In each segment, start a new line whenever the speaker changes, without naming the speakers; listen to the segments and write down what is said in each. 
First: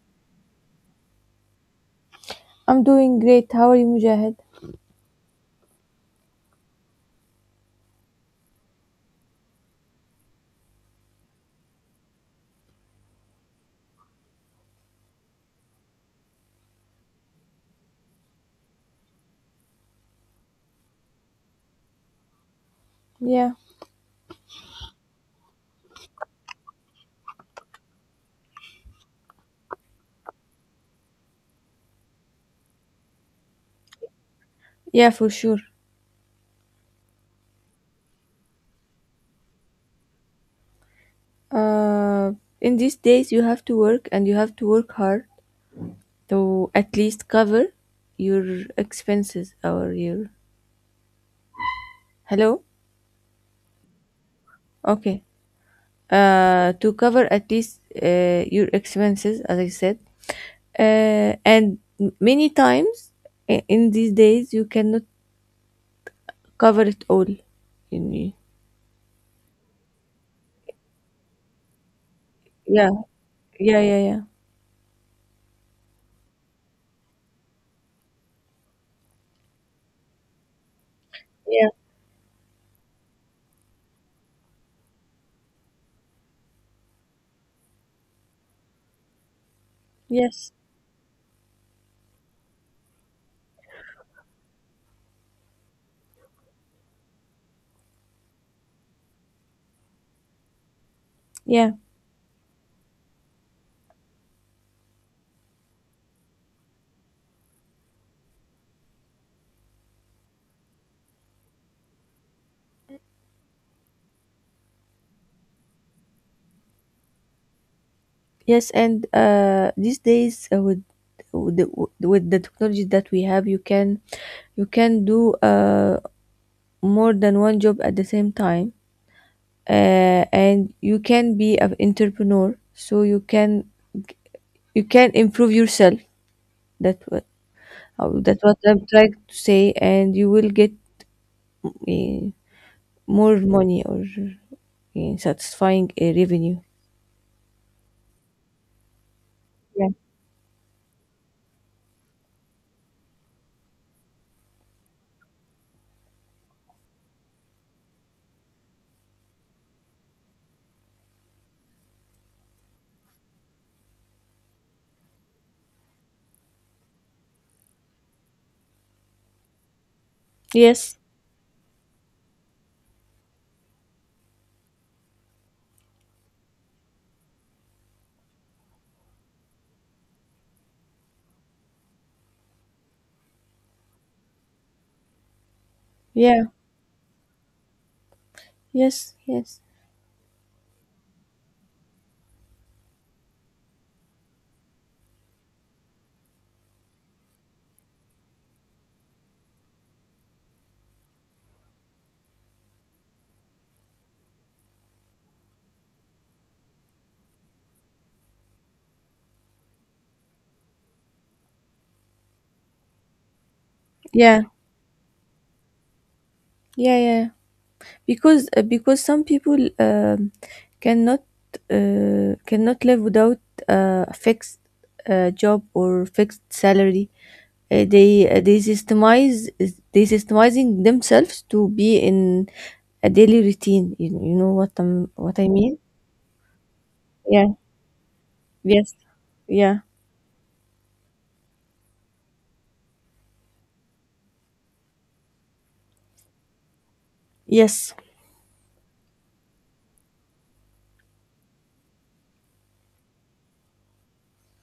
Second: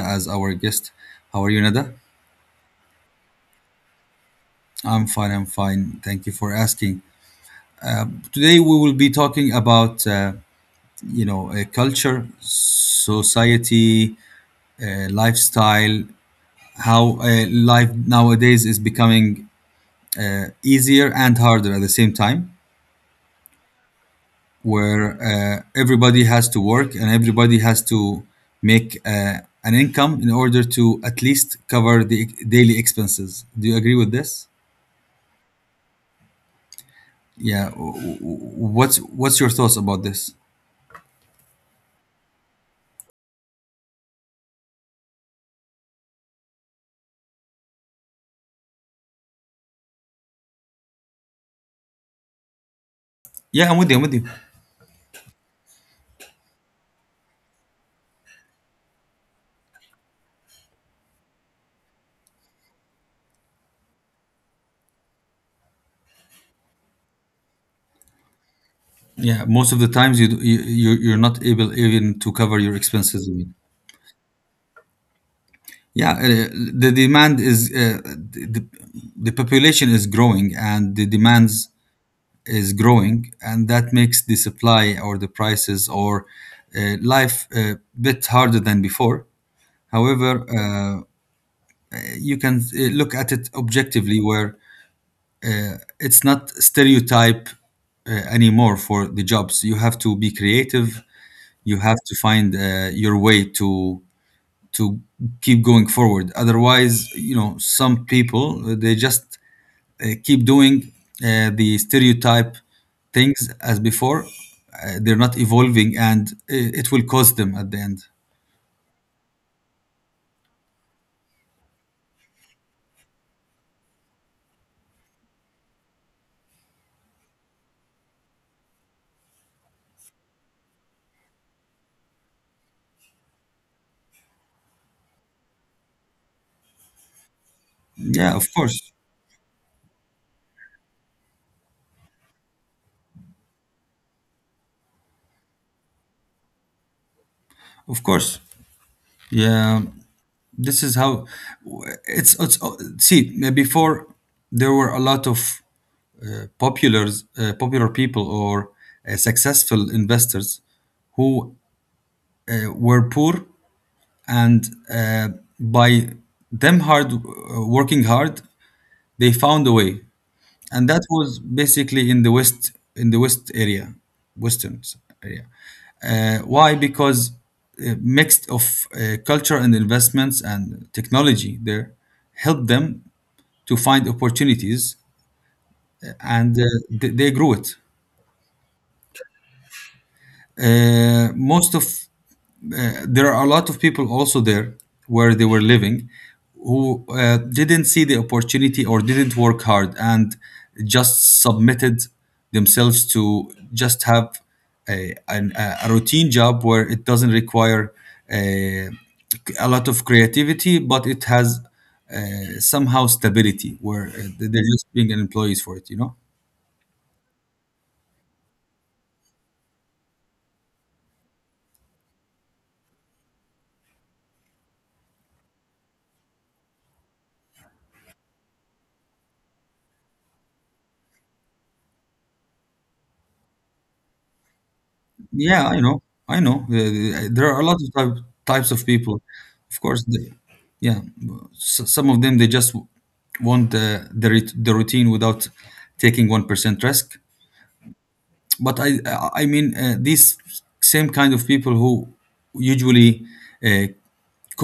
as our guest. How are you, Nada?
I'm doing great. How are you, Mujahid?
I'm fine. I'm fine. Thank you for asking. Uh, Today, we will be talking about culture, society, lifestyle, how life nowadays is becoming easier and harder at the same time.
Yeah,
Where everybody has to work and everybody has to make an income in order to at least cover the daily expenses. Do you agree with this?
yeah, for sure.
Yeah. What's your thoughts about this?
Uh, in these days, you have to work and you have to work hard to at least cover your expenses or your. Hello?
Yeah, I'm with you. I'm with you.
Okay. To cover at least your expenses, as I said. Many times in these days, you cannot cover it all. You need-
Yeah, most of the times you're not able even to cover your
Yeah,
expenses. I mean.
yeah, yeah, yeah.
Yeah, the demand is the, the the population is growing and the
Yeah.
demands is growing, and that makes the supply or the prices or life a bit harder than before. However,
Yes.
you can look at it objectively, where it's not stereotype anymore for the jobs. You have to be creative.
Yeah.
You have to find your way to keep going forward. Otherwise, some people they just keep doing the stereotype things as before. They're not evolving, and it will cause them at the end.
Yes, and these days with with the, with the technology that we have, you can do more than one job at the same time, and you can be an entrepreneur. So you can improve yourself. That what
Yeah,
that's
of
what I'm
course,
trying to say, and you will get uh, more money or satisfying revenue.
of course. Yeah,
Yeah.
this is how it's. Oh, see, before there were a lot of uh, popular popular people or successful investors who were poor, and by them hard working hard, they found a way, and
Yes.
that was basically in the west area western area. Why? Because mixed of culture and investments and technology there helped them to find opportunities,
Yeah.
and they grew it.
Yes. Yes.
Most of There are a lot of people also there where they were living, who didn't see the opportunity or didn't work hard, and just submitted themselves to just have a routine job where it doesn't require a, a lot of creativity, but it has somehow stability where
Yeah.
they're just being employees for it.
Yeah. Yeah. Because some people cannot cannot live without a fixed job or fixed salary they systemize they systemizing themselves to be in a daily routine you know what I
Yeah,
mean.
I know. I know. There
Yeah.
are a lot of types of
Yes.
people. Of
Yeah.
course, yeah. Some of them, they just want the routine without taking 1% risk.
Yes.
But I mean, these same kind of people who usually uh,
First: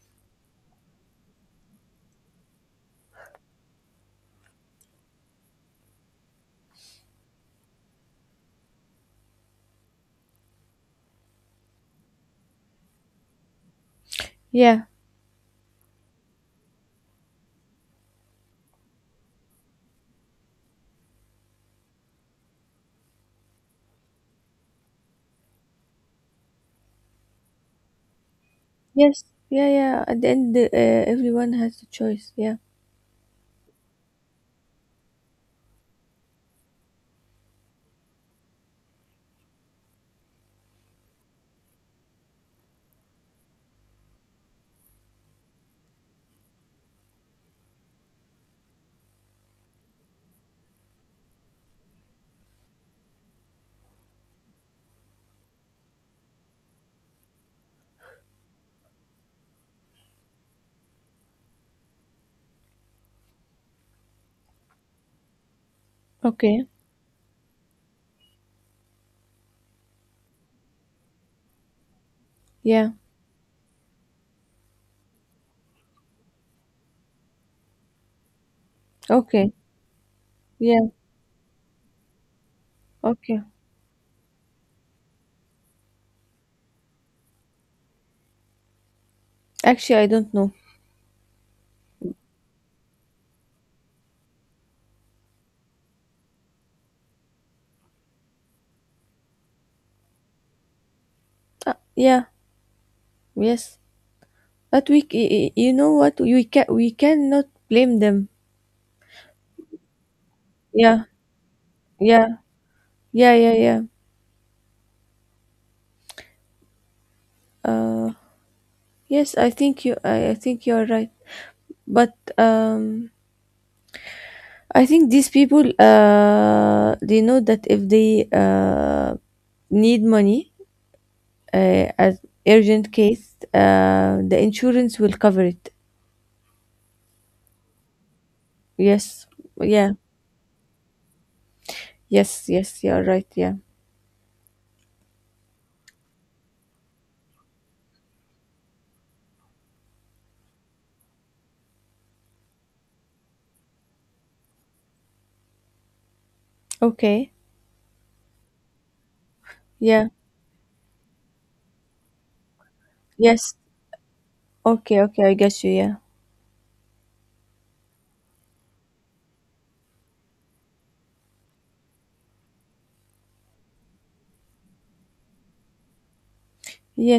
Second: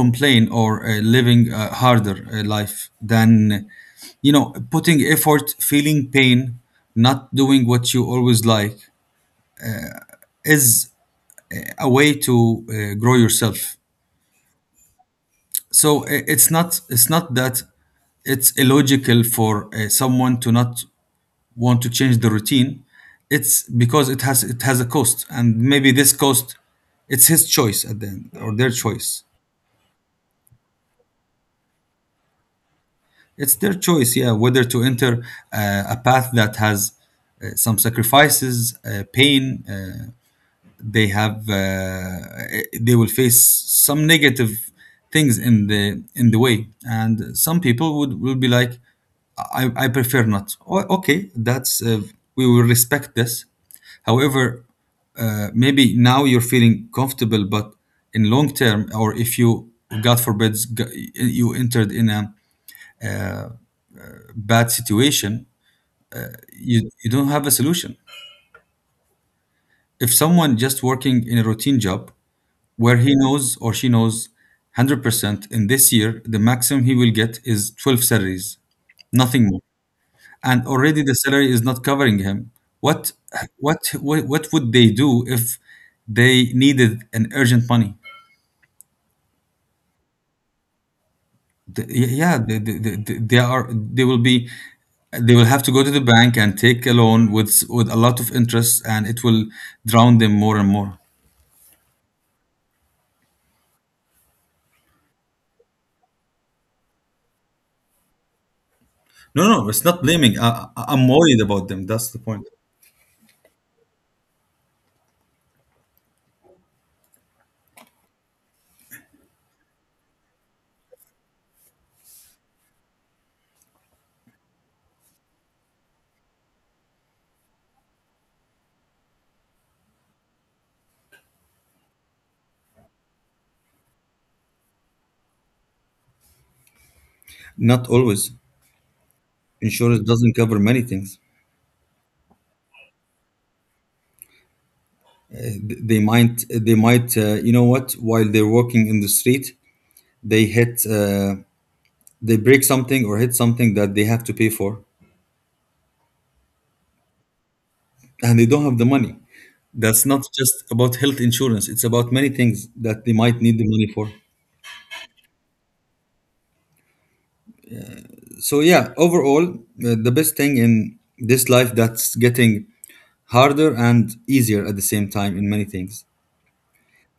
complain, or living a harder life than, putting effort, feeling pain, not doing what you always like, is a way to grow yourself.
Yeah.
So it's not that it's illogical for someone to not want to change the routine. It's because it has a cost, and maybe this cost, it's his choice at the end, or their
Yes.
choice.
Yeah, yeah, at the end, everyone has a choice. Yeah.
It's their choice, yeah, whether to enter a path that has some sacrifices, pain, they have uh, they will face some negative things in the way, and some people would will be like, I prefer not. Okay, that's we will respect this. However, maybe now you're feeling comfortable, but in long term, or if you, God forbid, you entered in a bad situation,
Okay.
you don't have a solution, if someone just working in a routine job
Yeah.
where he knows, or she knows, 100% in this year the maximum he will get is 12 salaries, nothing
Okay.
more, and
Yeah.
already the salary is not covering him. what
Okay.
what what, what would they do if they needed an urgent money?
Actually, I don't know.
Yeah, they are they will be they will have to go to the bank and take a loan with a lot of interest, and it will drown them more and more.
Yeah. Yes, but we c- y- y- you know what? We can we cannot blame them.
No, no, it's not blaming. I, I-
Yeah,
i'm worried about them. That's the
yeah,
point.
yeah, yeah, yeah. Uh, yes, I think you are right. But I think these people they know that if they need money as urgent case, the insurance will cover it.
Not always.
Yes, yeah,
Insurance doesn't cover many things.
yes, yes. You are right. Yeah.
Uh, you know what? While they're walking in the street, they hit, uh, they break something or hit something that they have to pay for,
Okay.
and they don't have the money. That's
Yeah.
not just about health insurance; it's about many things that they might
Yes.
need the money for.
Okay. Okay. I guess you. Yeah.
So, yeah, overall, the best thing in this life, that's getting harder and easier at the same time in many things.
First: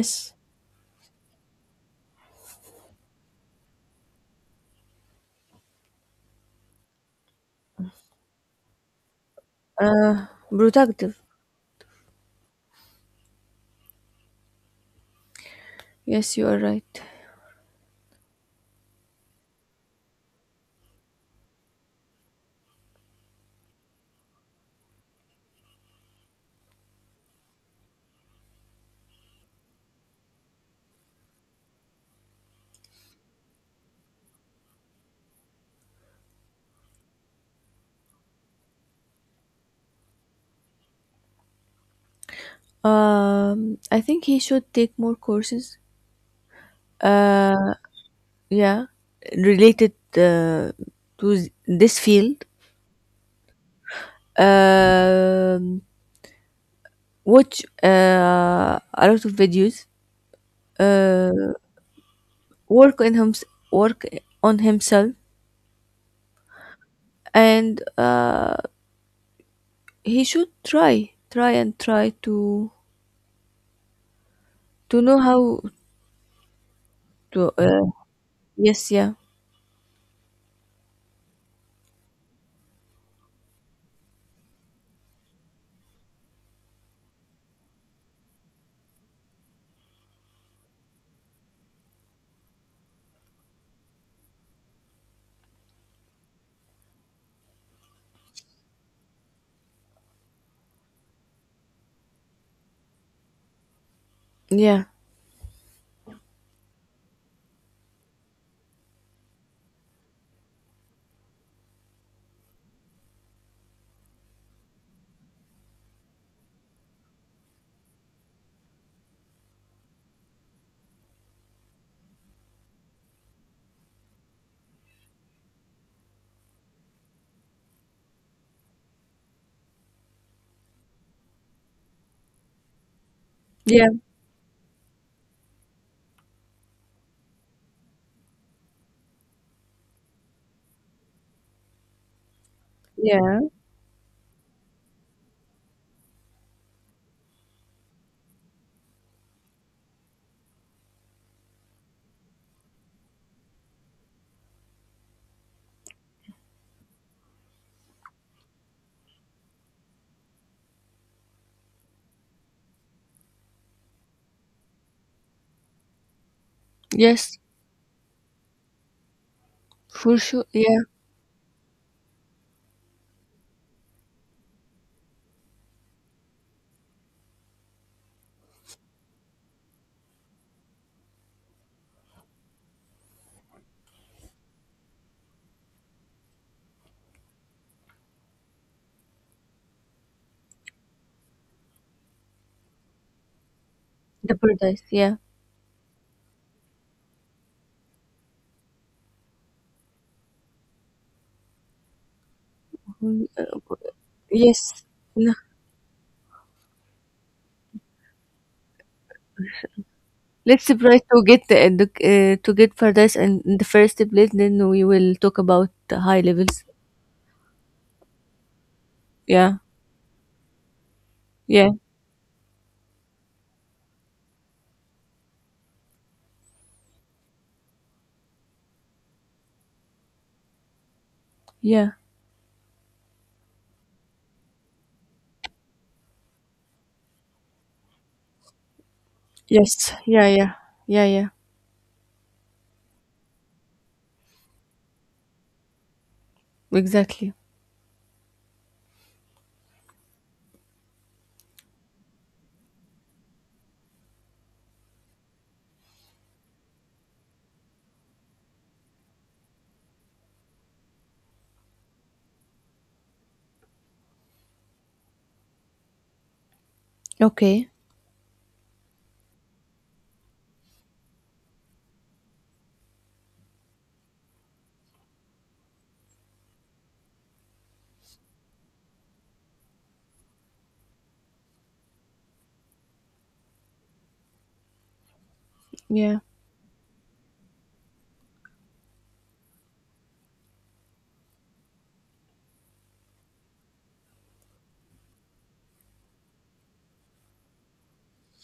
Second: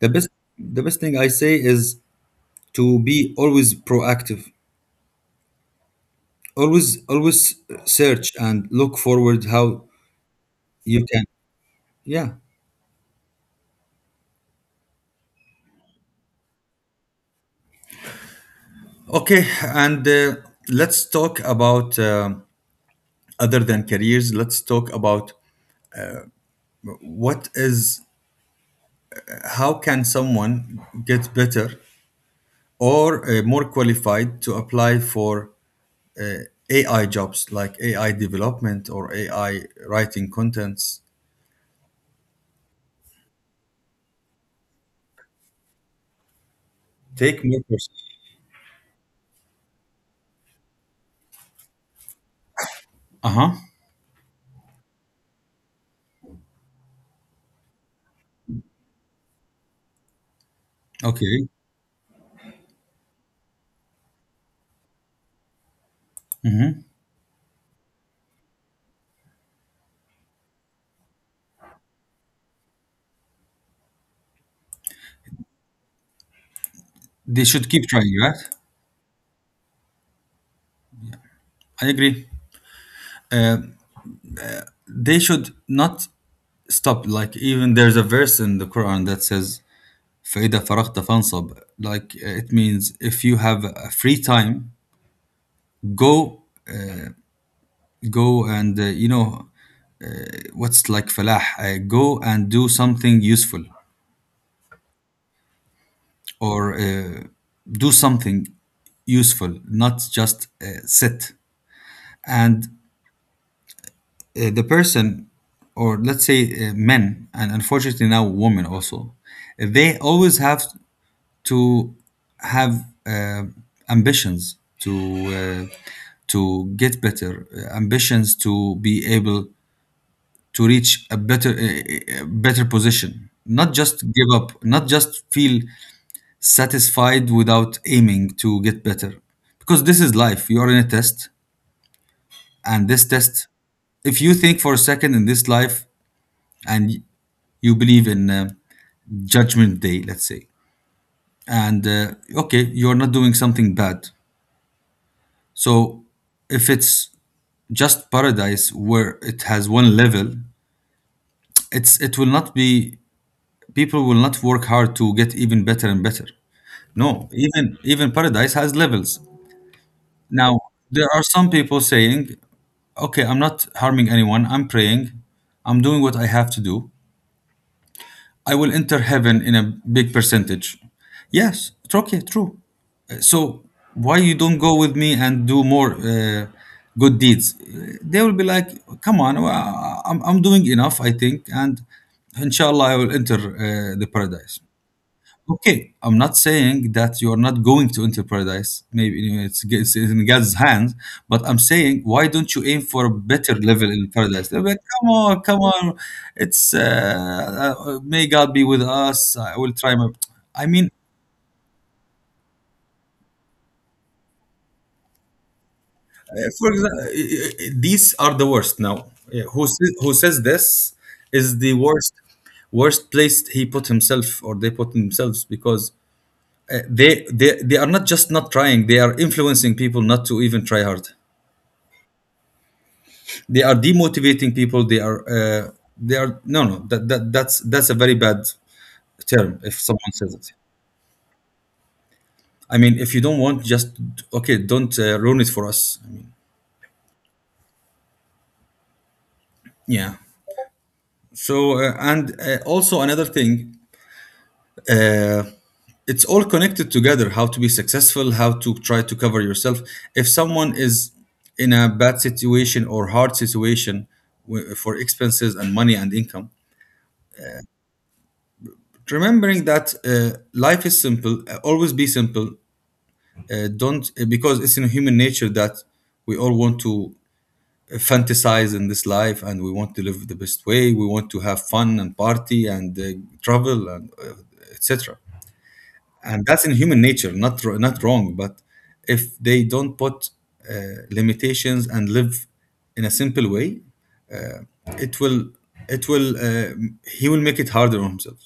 The best the best thing I say is to be always proactive. Always search and look forward how you
Productive.
can. Yeah.
Yes, you are right.
Okay. And let's talk about, other than careers, let's talk about, what is how can someone get better or more qualified to apply for AI jobs, like AI development or AI writing contents.
I think he should take more courses.
Take more
Uh,
courses.
yeah, related this field.
Uh-huh.
Um, watch a lot of videos. Uh,
Okay.
work on him, work on himself, and he should try, try and try to know how
They
to.
should keep trying, right?
Yes, yeah,
I agree. They should not stop. Like, even there's a verse in the Quran that says فَإِذَا فَرَغْتَ فَانْصَبْ. Like, it means if you have a free time, go go and, you know, what's like falah, go and do something useful,
yeah,
or do something useful, not just sit. And the person, or let's say, men, and unfortunately now women also, they always have to have ambitions to uh, get better, ambitions to be able to reach a better, better position, not
yeah,
just give up, not just feel satisfied without aiming to get better, because this is life. You are in a test, and this
yeah.
test, if you think for a second in this life, and you believe in judgment day, let's say, and, okay, you're not doing something bad. So if it's just paradise where it has one level, it will not be, people will not work hard to get even better and better. No,
Yes,
even paradise has levels.
for sure.
Now
Yeah.
there are some people saying, okay, I'm not harming anyone. I'm praying. I'm doing what I have to do. I will enter heaven in a big percentage. Yes, it's okay, true. So why you don't go with me and do more good deeds? They will be like, come on, well, I'm doing enough, I think, and inshallah I will enter the
The
paradise.
paradise, yeah.
Okay, I'm not saying that you are not going to enter paradise. Maybe, it's in God's hands, but I'm saying, why don't you aim for a
Mhm.
better level in paradise? They'll be like,
Yes.
come
No.
on, come on, it's may God be with us. I will try my.
Let's
I mean,
try to get the edu- uh, to get paradise in the first place. Then we will talk about the high levels.
for example, these are the worst now. Yeah.
Yeah.
Who says this is
Yeah.
the worst place? He put himself, or they put themselves, because uh, they they are not just not trying. They are influencing people not to even try hard.
Yeah.
They are demotivating people. They are No, no, that's a very bad term if
Yes.
someone
Yeah.
says
Yeah.
it.
Yeah. Yeah.
I mean, if you don't want, just, okay, don't ruin it for us. I mean,
Exactly.
yeah. So, and, also another thing. Uh, it's all connected together, how to be successful, how to try to cover yourself if someone is in a bad situation or hard situation, for expenses and money and income,
Okay.
remembering that, life is simple, always be simple, don't, because it's in human nature that we all want to fantasize in this life, and we want to live the best way, we want to have fun and party, and travel, and etc.
Yeah.
And that's in human nature, not wrong, but if they don't put uh, limitations and live in a simple way, it will it will he will make it harder on himself.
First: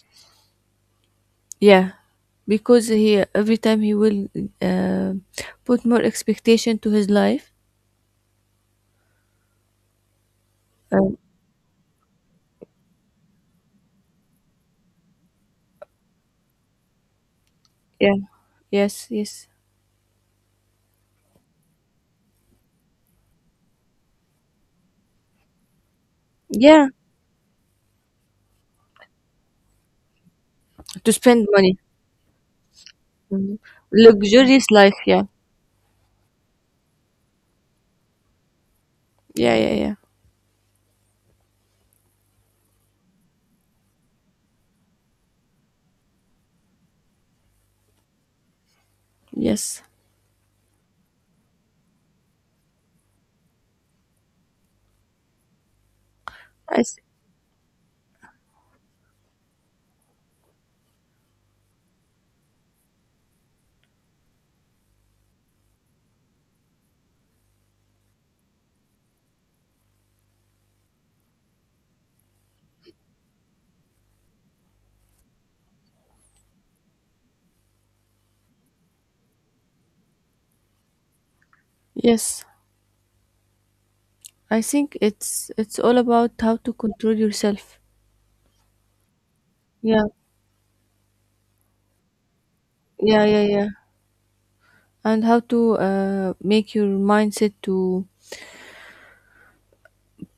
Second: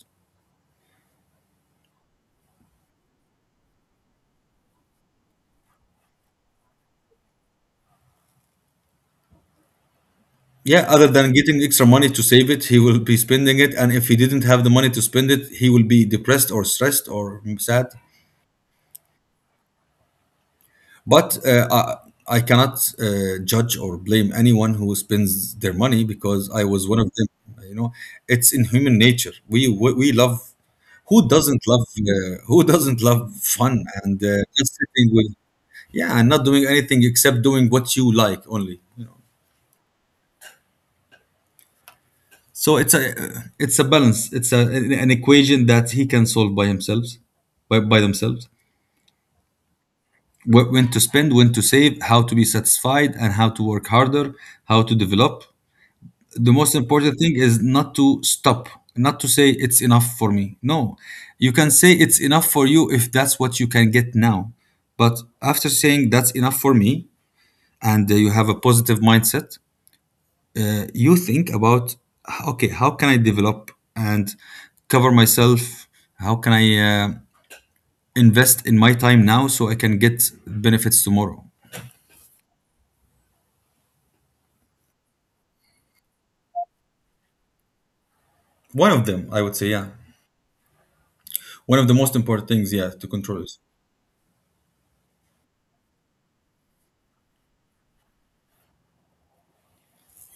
Yeah. Because he every time he will uh, put more expectation to his life.
Yeah, other
Um,
than getting extra money to save it, he will be spending it, and if he didn't have the money to spend it, he will be depressed or stressed or sad.
yeah. Yes. Yes.
But I cannot judge or blame anyone who spends their money, because I was
Yeah.
one of them. You know, it's in human nature. We love.
To
Who
spend
doesn't
money.
love Who doesn't love
Mhm.
fun and,
Luxurious
just
life.
sitting
Yeah.
with, yeah, and not doing anything except doing what you like only. You know?
Yeah. Yeah. Yeah.
So it's a balance. It's an equation that he can solve by himself, by themselves.
Yes.
When to spend, when to save, how to be satisfied, and how to work harder, how to develop, the most
I s-
important thing is not to stop. Not to say it's enough for me. No, you can say it's enough for you if that's what you can get now, but after saying that's enough for me and you have a positive mindset. You think about, okay, how can I develop and cover myself. How can I invest in my time now so I can get benefits tomorrow.
yes, I think it's all about how to control yourself.
One of them, I would say, yeah.
Yeah,
One of the most important things, yeah, to
yeah, yeah,
control is
yeah, and how to make your mindset to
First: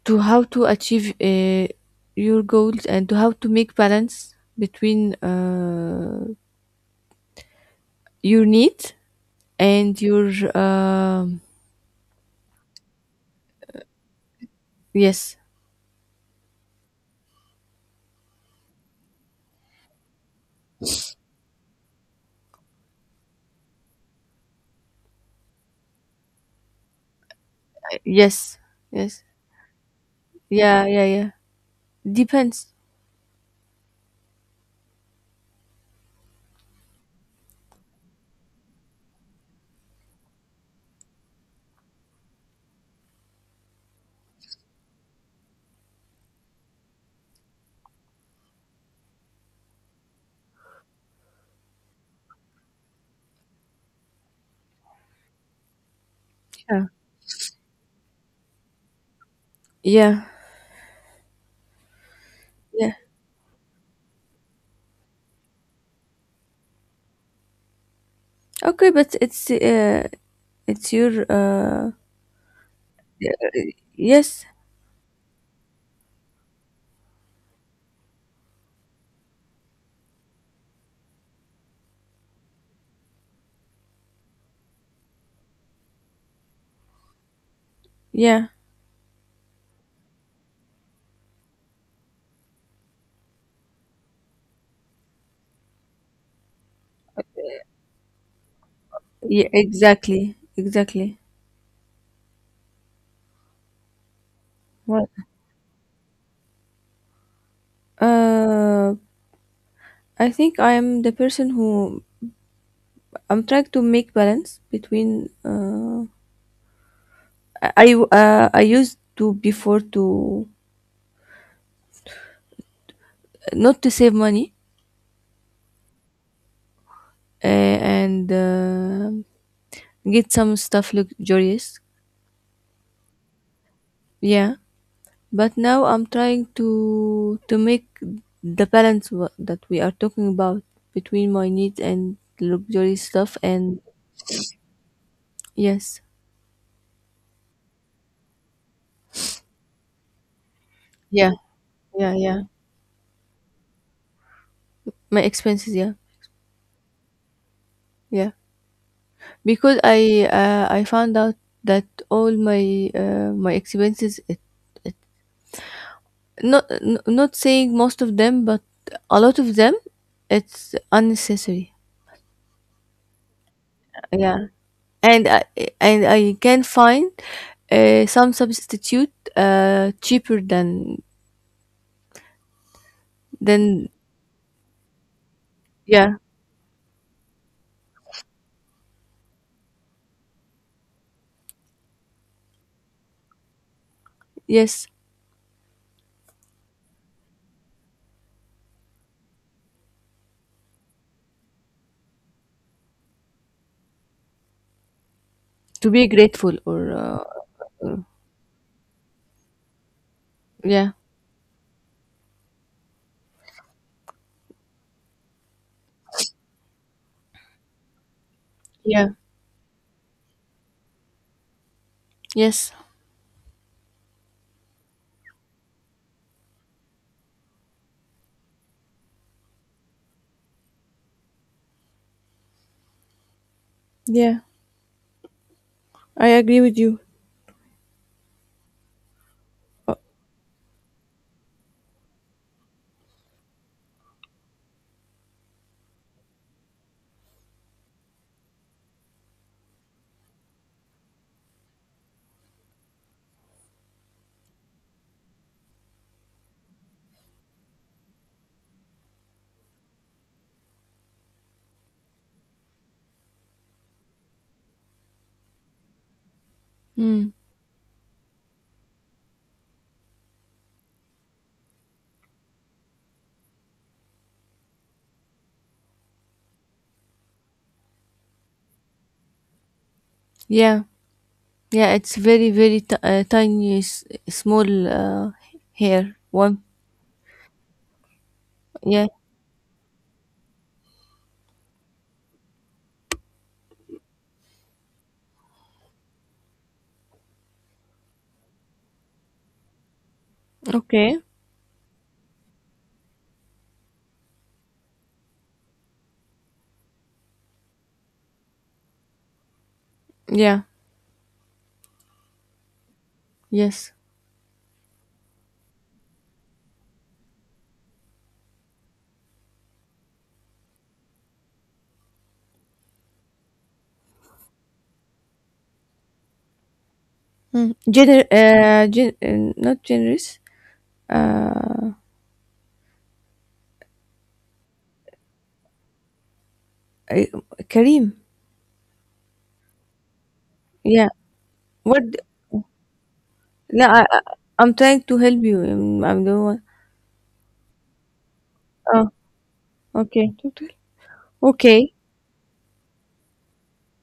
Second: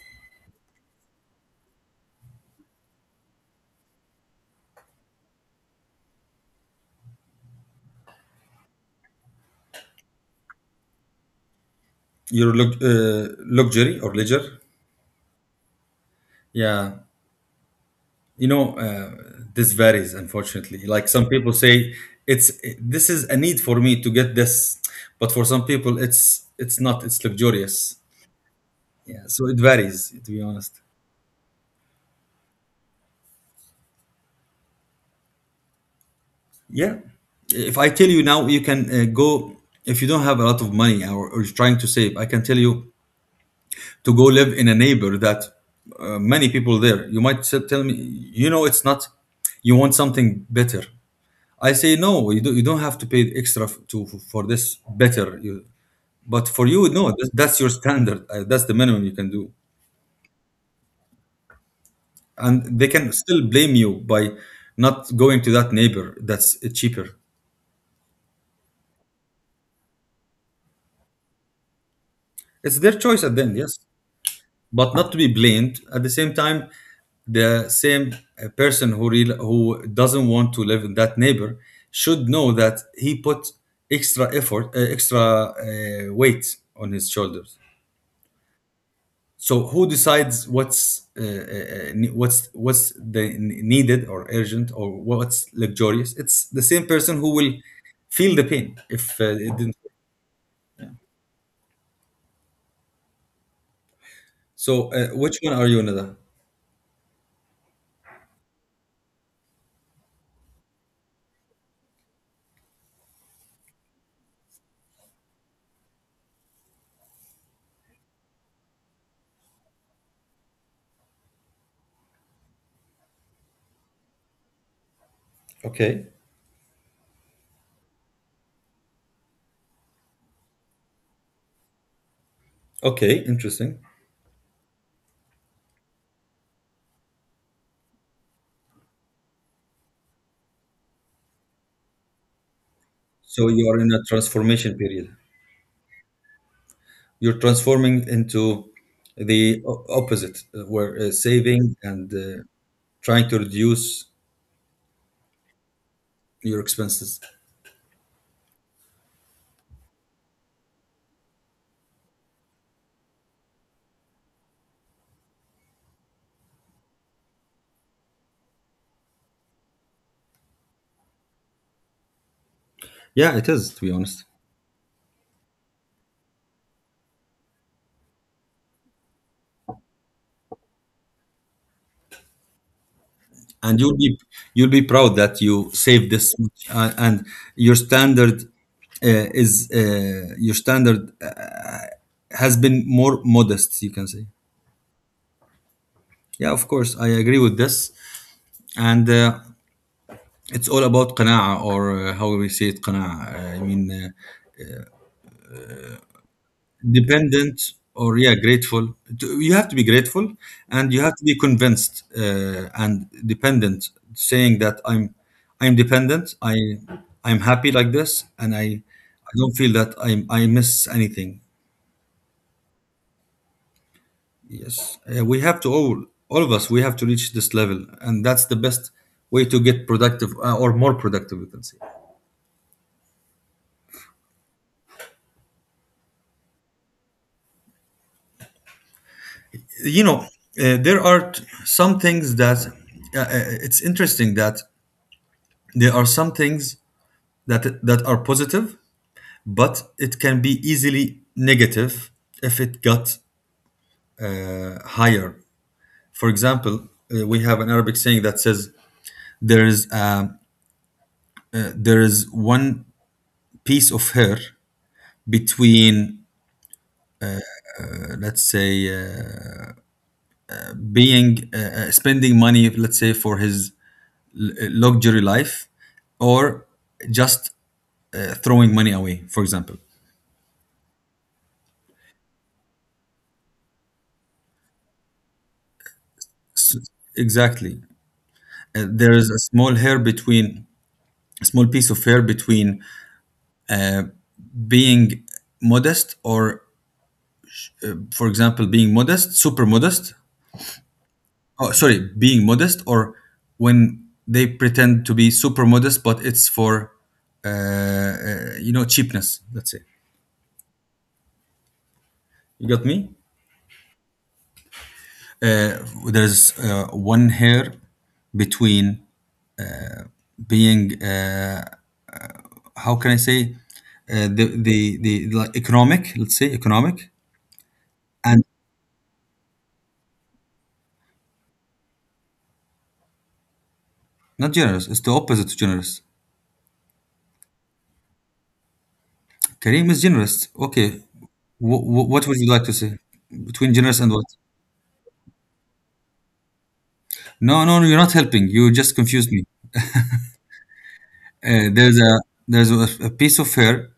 to how to achieve your goals and to how to make balance between your needs and your um
your luxury or leisure.
yes,
Yeah, you know, uh, this varies, unfortunately. Like, some people say, it's this is a need for me to get this, but for some people, it's not. It's luxurious.
yes, yes,
Yeah, so it varies, to be honest.
yeah, yeah, yeah. Depends.
Yeah, if I tell you now, you can go if you don't have a lot of money, or you're trying to save. I can tell you to go live in a neighbor that many people there. You might tell me, it's not. You want something better. I say no. You don't have to pay extra f- to for this better. But for
Yeah,
you, no. That's your standard. That's the minimum you can do.
yeah,
And they
yeah.
can still blame you by not going to that neighbor that's cheaper.
Okay, but it's your
It's their choice at the end, yes.
yes.
But not to be blamed. At the same time, the same person who doesn't want to live in that neighbor should know that he put extra effort, extra weight on his shoulders.
Yeah,
So who decides what's ne- what's the needed or urgent or what's luxurious? It's the same person who will feel the pain if
yeah,
it didn't.
exactly, exactly.
So,
What?
which one are you, Nada?
Uh, I think I am the person who I'm trying to make balance between. I used to before to not to save money
Okay.
and get some stuff luxurious.
Okay, interesting.
Yeah, but now I'm trying to make the balance that we are talking about between my needs and luxury stuff
So you
and
are in a transformation period.
yes,
You're transforming into the opposite, where
yeah,
saving
yeah,
and
yeah.
trying to reduce
My expenses, yeah.
your expenses.
Yeah, because I found out that all my my expenses it, it not not saying most of them but a lot of them it's unnecessary.
Yeah, it is to be honest.
Yeah, and I can find some substitute cheaper
And
than
you'll be proud that you saved
yeah,
this much, and your standard your standard has been more modest, you can say.
yes,
Yeah, of course I agree with this. And it's all about qana'a, or how we say it, qana'a. I mean,
to be grateful or
dependent, or, yeah, grateful. You have to be grateful,
yeah,
and you have to be convinced, and dependent, saying that I'm dependent. I'm happy like this, and i
yeah,
i don't feel that I miss anything.
yes,
Yes, we have to all of us, we have to reach this level, and that's the best way to get productive, or more productive, you can say.
yeah, I agree with you. Uh,
You know, there are some things that, it's interesting that, there are some things that that are positive, but it can be easily negative if it got higher. For example, we have an Arabic saying that says, there is um, there is one piece of hair between,
mm,
let's say, uh, being, spending money, let's say, for his l- luxury life, or just throwing money away, for example.
yeah. Yeah, it's very, very tiny, small hair. One.
S- exactly.
Yeah.
There is a small piece of hair between, uh, being modest, or, for example, being modest, super modest.
Okay.
Oh, sorry, being modest, or when they pretend to be super modest, but it's for, cheapness, let's say.
Yeah.
You got me.
Yes.
uh, there's one hair between being, how can I say, the like economic, let's say, economic
Mm.
and
Not generous. Uh,
not generous. It's the opposite to generous.
I- Kareem.
Kareem is generous. Okay.
Yeah.
W-
What?
w- what would you like to say between
No,
generous and what?
I- I'm trying to help you. I'm the one.
No, no, no, you're not helping. You just
Oh,
confused me.
okay. Total.
Uh,
Okay.
there's a there's a piece of fair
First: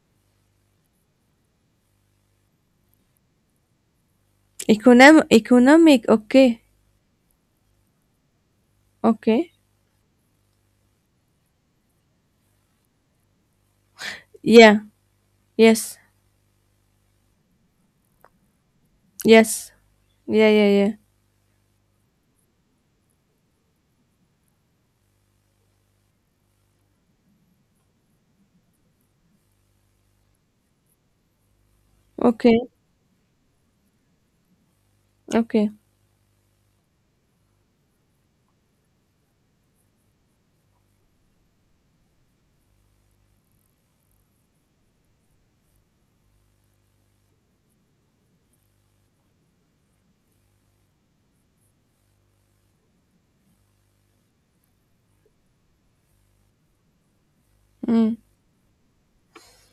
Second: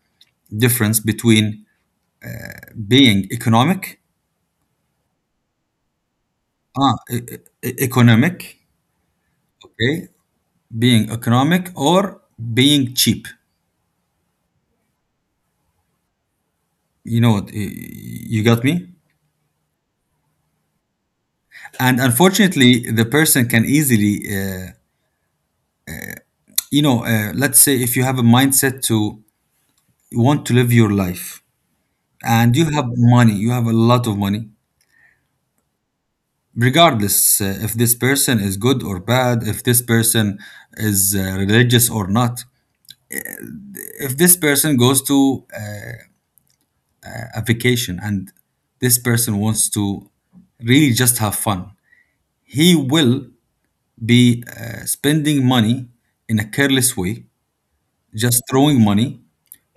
difference between being economic,
Economic. Okay.
ah, e- e- economic,
Okay.
okay, being economic or being cheap.
Yeah. Yes.
You know what? You got me.
Yes. Yeah. Yeah. Yeah.
And, unfortunately, the person can easily, let's say, if you have a mindset to want to live your life, and
Okay.
you have a lot of money,
Okay.
regardless if this person is good or bad, if this person is religious or not, if this person goes to, a vacation, and this person wants to really just have fun, he will be spending money in a careless way,
Mm.
just throwing money,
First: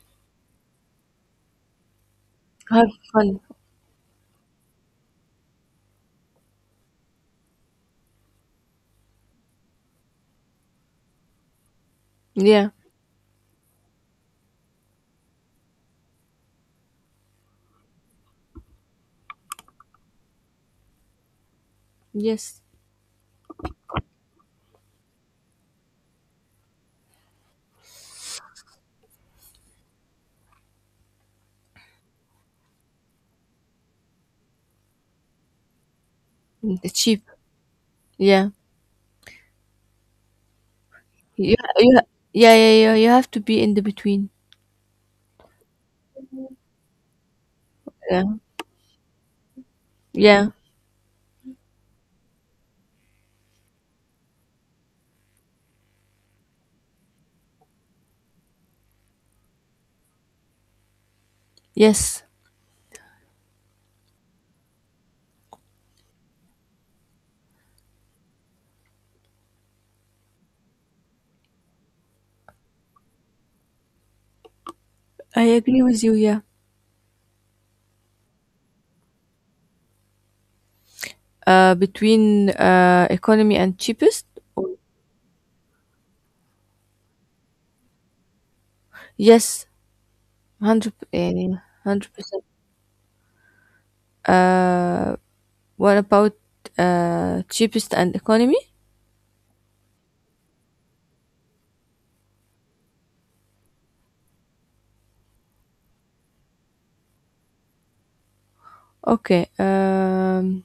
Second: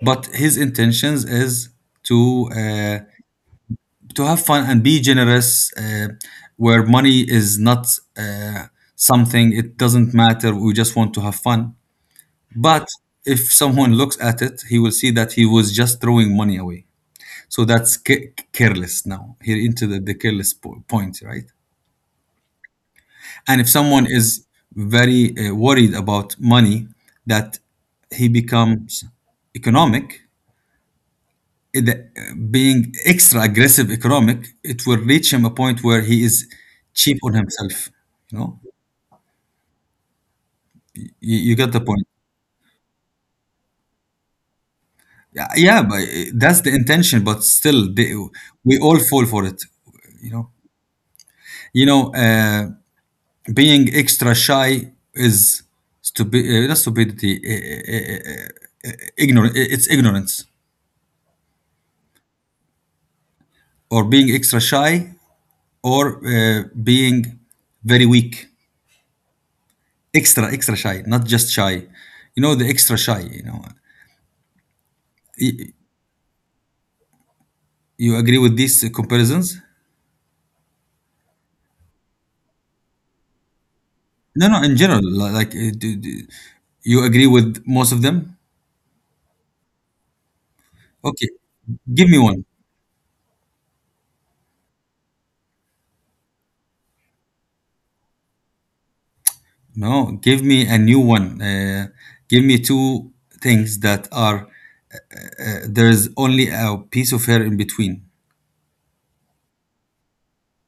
but his intentions is to
Have
uh,
fun.
to have fun and be generous, where money is not uh, something, it doesn't matter, we just want to have fun.
Yeah.
But if someone looks at it, he will see that he was just throwing money away. So that's careless. Now, here into the careless point, right?
Yes.
And if someone is very worried about money, that he becomes economic, the- being extra aggressive economic, it will reach him a point where he is
Mm, the
cheap
cheap.
on himself. You
Yeah.
know, you
You
get the
you
point.
yeah, yeah, yeah. You have to be in the between.
Yeah, yeah, but that's the intention. But still,
Yeah.
we all fall for it. You know,
Yeah.
you know, uh, Being extra shy is stupid. Not stupidity. Ignorant. It's ignorance,
Yes.
or being extra shy, or being very weak, extra extra shy, not just shy, you know? The extra shy, you know?
I
Y-
agree with you, yeah.
you agree with these comparisons?
Between economy and cheapest.
No, no, in
Or,
general, like, do you agree with most of them?
yes, hundred
Okay,
uh,
give
hundred
me one.
percent. Uh, what about cheapest and economy?
No, give me a new one. Give me two things that are, there's only a piece of hair in between.
Okay. Um,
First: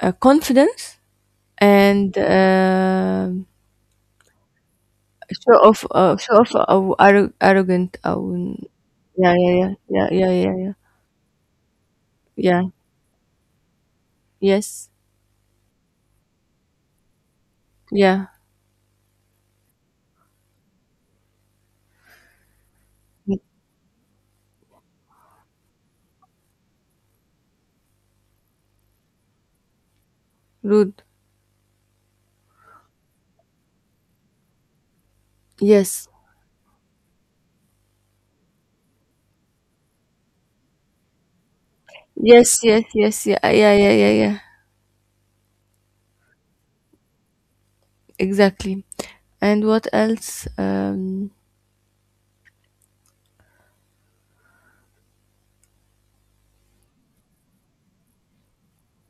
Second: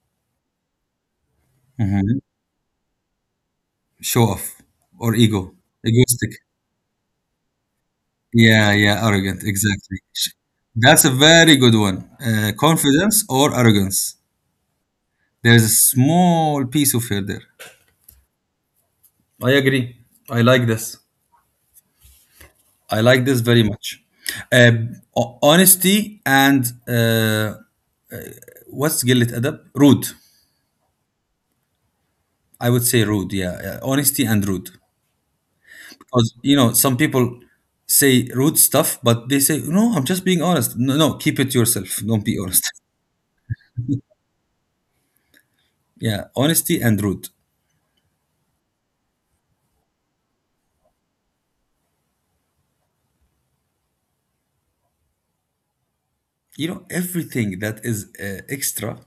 uh, Confidence and
Mhm. Show off or ego,
show off. Uh,
egoistic.
show off. Uh, arro- arrogant.
Yeah, yeah,
Yeah,
arrogant,
yeah, yeah,
exactly.
yeah, yeah, yeah, yeah.
That's a very good one.
Yeah.
Confidence or arrogance.
Yes.
There's a small piece of her there.
Yeah.
I agree. I like this. I like this very much. Uh, Honesty and, what's قلة أدب? Rude.
Rude.
I would say rude. Yeah, yeah. Honesty and rude.
Yes.
Because, you know, some people say rude stuff, but they say, no, I'm just being honest. No, no, keep it to yourself. Don't be
Yes.
honest.
Yes. Yes. Yeah. Yeah. Yeah. Yeah. Yeah. Yeah.
Yeah, honesty and rude.
Exactly. And what else?
Everything that is extra,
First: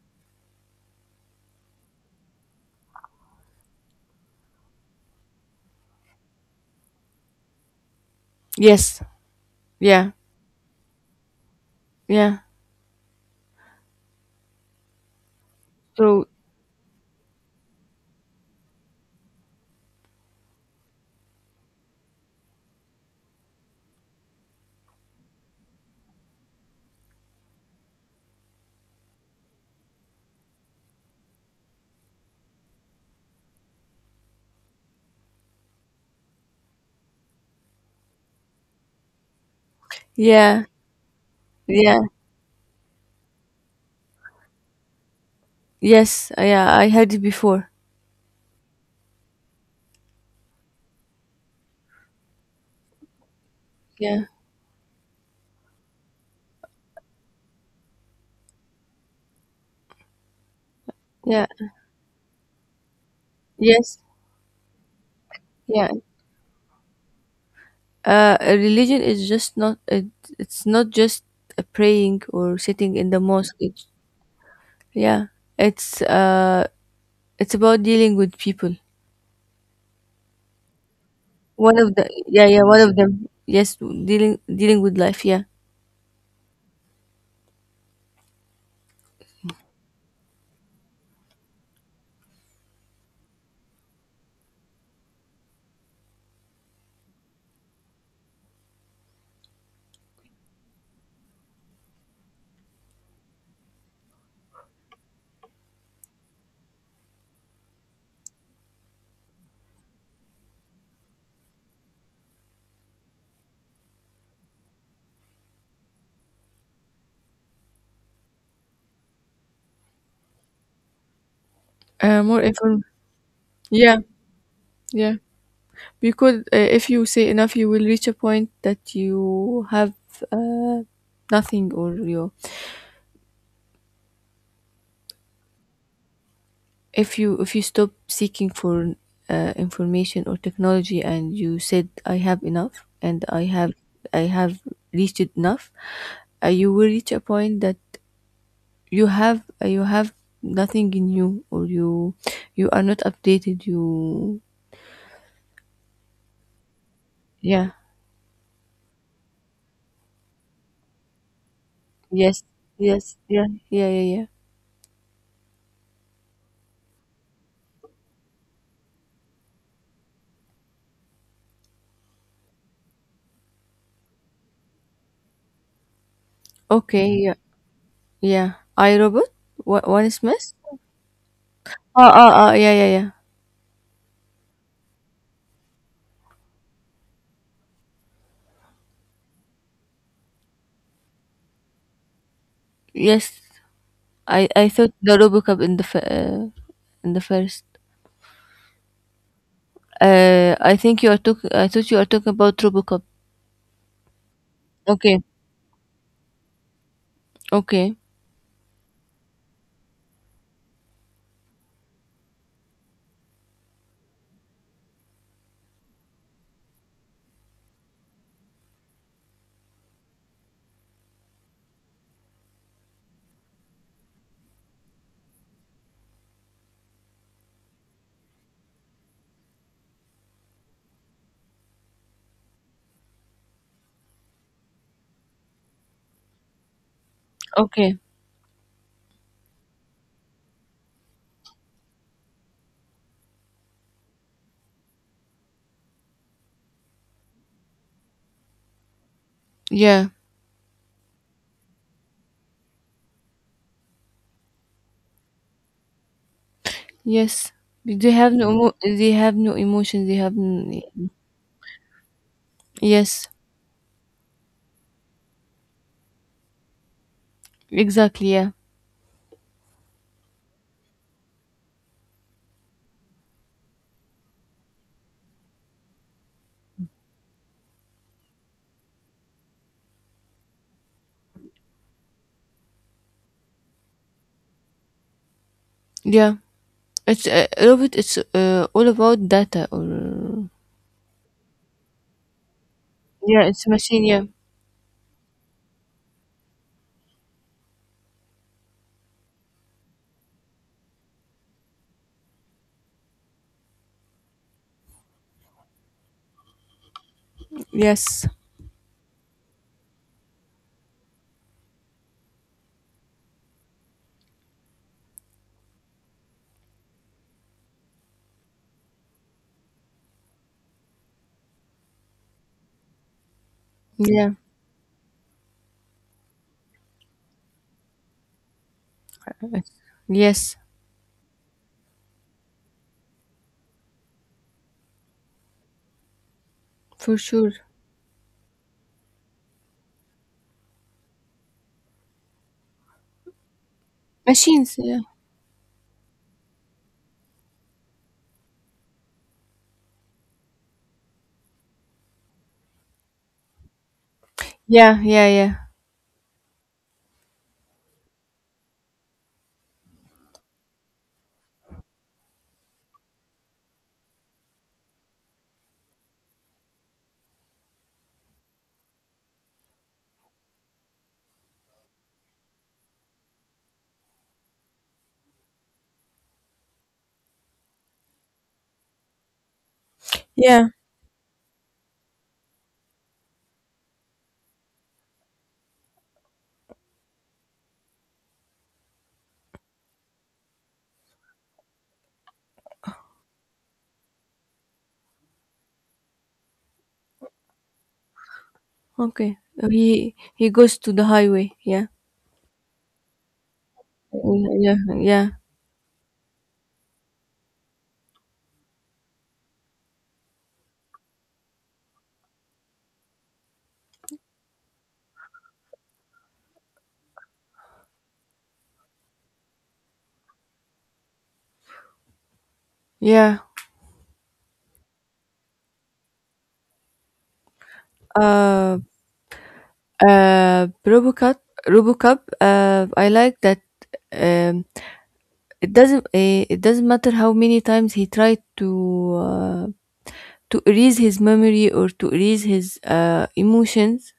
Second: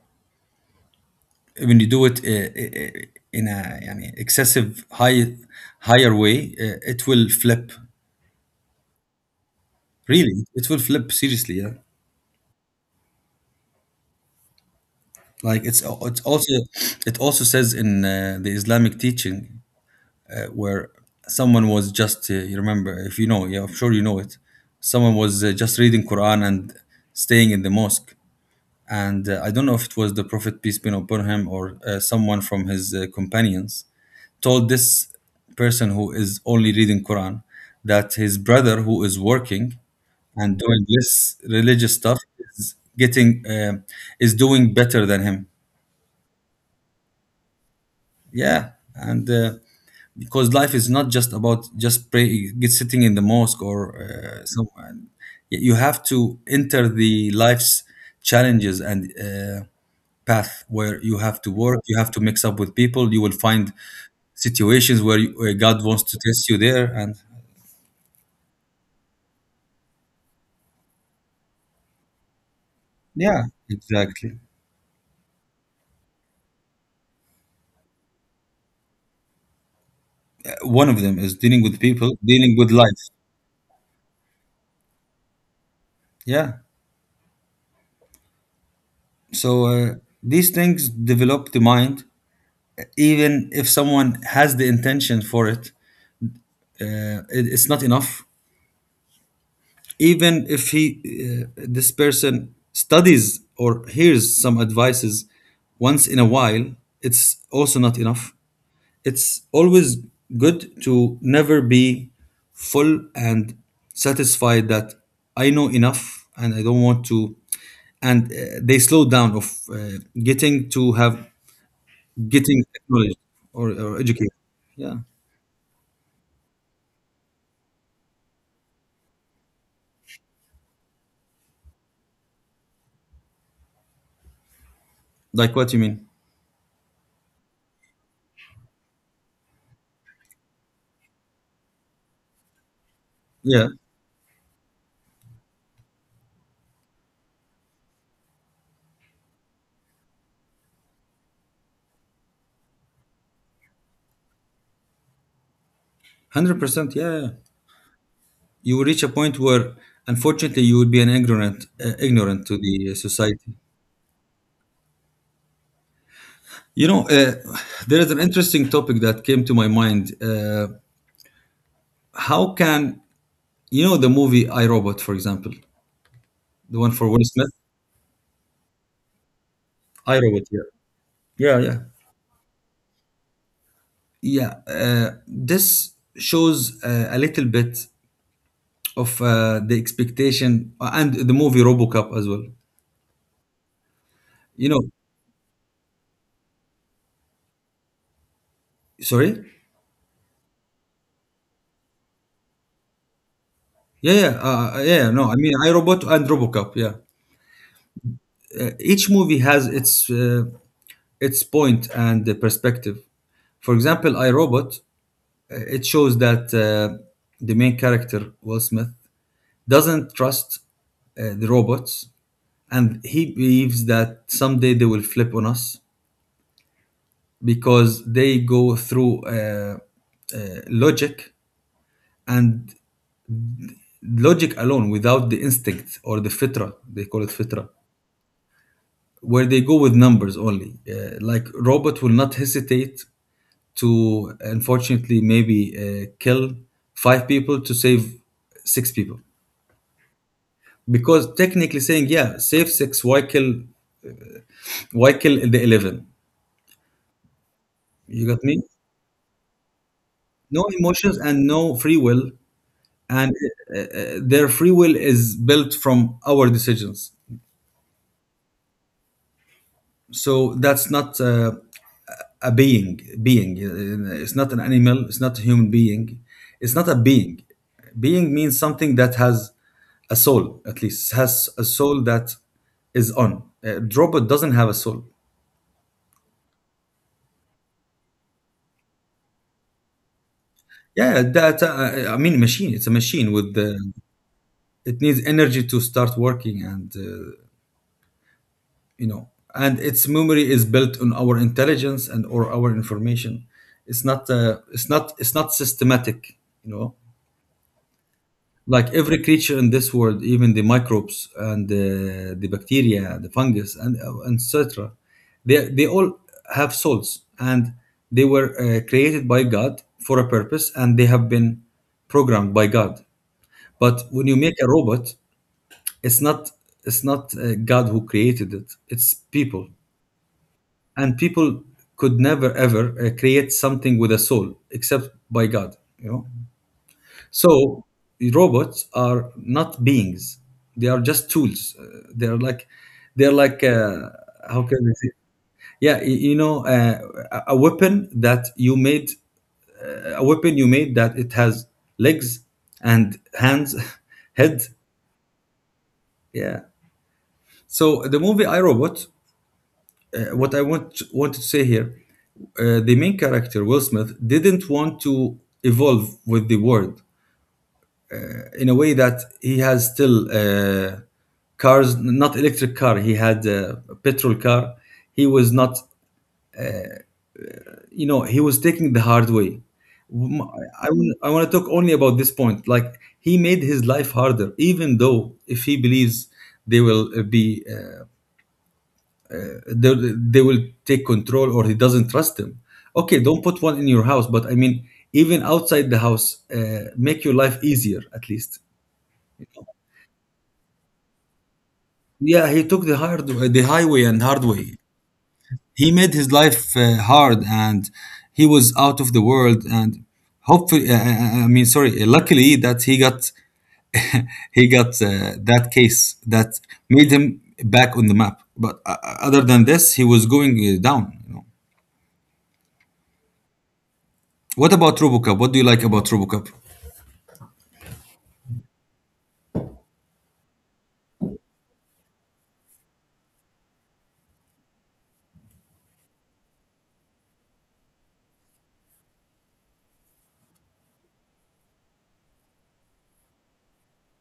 when you do it in a, yani, excessive, higher way, it will flip.
Yes. Yeah.
Really, it will flip, seriously, yeah.
Yeah.
Like, it's
So.
also it also says in the Islamic teaching, where someone was just, you remember, if you know, yeah, I'm sure you know it, someone was just reading Quran and staying in the mosque. And I don't know if it was the Prophet peace be upon him, or someone from his companions, told this person who is only reading Quran that his brother who is working and
Yeah.
doing this religious
Yeah.
stuff is getting uh, is doing better than him.
Yes. Yeah. I heard it before.
Yeah, and because life is not just about just pray, get sitting in the mosque, or
Yeah.
somewhere. You have to enter the life's challenges and path, where you have
Yeah.
to work, you have to mix up with people, you will find
Yes.
situations where God
Yeah.
wants to test you there, and
A religion is just not. It, it's not just a praying or sitting in the
yeah,
mosque. It,
exactly.
yeah. It's. It's about dealing with people.
One of them is dealing with
One of the
people,
yeah,
dealing
yeah,
with
one of
life.
them. Yes, dealing with life. Yeah.
Yeah, so these things develop the mind. Even if someone has the intention for it, it's not enough. Even if this person studies or hears some advices once in a while, it's also not enough. It's always good to never be full and satisfied that I know enough and I don't want to. And they slow down of getting to have
More
getting
inform
acknowledged, or
yeah,
educated. Yeah,
yeah, because if you say enough you will reach a point that you have uh, nothing or you
like what you mean.
if you stop seeking for information or technology and you said I have enough and i
Yeah,
have i have reached it enough. You will reach a point that you have nothing in you or you you are not updated, you
100%. Yeah, yeah.
Yeah.
You will reach a point where, unfortunately, you will be an ignorant
Yes.
to the
Yes. Yeah.
society.
Yeah. Yeah. Yeah.
You know, there is an interesting topic that came to my mind. How can You know the movie I Robot, for example, the one for
Okay.
Will
Yeah.
Smith?
Yeah. I robot. What? What
I
is
Robot.
miss?
Yeah, yeah, yeah,
Oh. Oh. Oh. Yeah. Yeah. Yeah.
yeah. This shows a little bit of the expectation, and the movie RoboCop as well.
Yes.
You
I
know,
thought the RoboCop in the in the first.
sorry.
I think you are talking. I thought you are talking about RoboCop.
Yeah, yeah, yeah. Yeah,
Okay.
no, I mean, iRobot and RoboCop. Yeah,
Okay.
each movie has its point and the perspective. For example, iRobot, it shows that the main character Will Smith doesn't trust the robots, and he believes that someday they will flip on us because they go through uh, logic, and logic alone, without the instinct or the fitra. They call it fitra,
Okay.
where they go with numbers only. Like, robot will not hesitate to, unfortunately, maybe kill five people to save six people,
Yeah.
because technically saying, yeah, save six, why kill the 11?
Yes. They
You
have
got
no.
me?
They have no emotions. They have.
No
N-
emotions and no free will,
Yes.
and their free will is built from our decisions.
Exactly. Yeah.
So that's not a being. It's not an animal, it's not a human being, it's not a being Being means something that has a soul, at least has a soul. That is on Robot doesn't have a soul.
Yeah. It's robot. It's all about data or.
Yeah, that I mean, machine, it's a machine
Yeah,
with
it's
the—
a machine. Yeah.
it needs energy to start working, and you know, and its memory is built on our intelligence and or our information. It's not it's not systematic, you know.
Yes.
Like every creature in this world, even the microbes and the bacteria, the fungus and etc, they all have souls, and they were created by God for a purpose, and they have been programmed by God. But when you
Yeah.
make a robot, it's not it's not God who created it, it's people.
Yes,
And people could never ever create something with a soul, except by God, you know.
for sure.
So robots are not beings; they are just tools. They're like, how can
Machines.
I
Yeah.
say? Yeah, you know, a weapon that you made, a weapon you made that it has legs and hands, head.
Yeah. Yeah. Yeah.
Yeah. So the movie I Robot, what I want to say here, the main character Will Smith didn't want to evolve with the world, in a way that he has still cars, not electric car. He had a petrol car. He was not, you know, he was taking the hard way. M-
Yeah.
I, I want to talk only about this point. Like he made his life harder, even though if he believes they will be, they will take control, or he doesn't trust them. Okay, don't put one in your house, but I mean, even outside the house, make your life easier at least.
Okay. He goes to the highway. Yeah.
Yeah, he took the hard, the highway and hard way.
Yeah. Yeah.
He made his life hard, and he was out of the world, and hopefully I mean sorry luckily that he got that case that made him back on the map. But other than this, he was going down, you know.
Yeah.
What about robocup what do you like about robocup
Uh. Robocop. Robocop. I like that. Um. It doesn't. It doesn't matter how many times he tried uh, to erase his memory or to erase his emotions.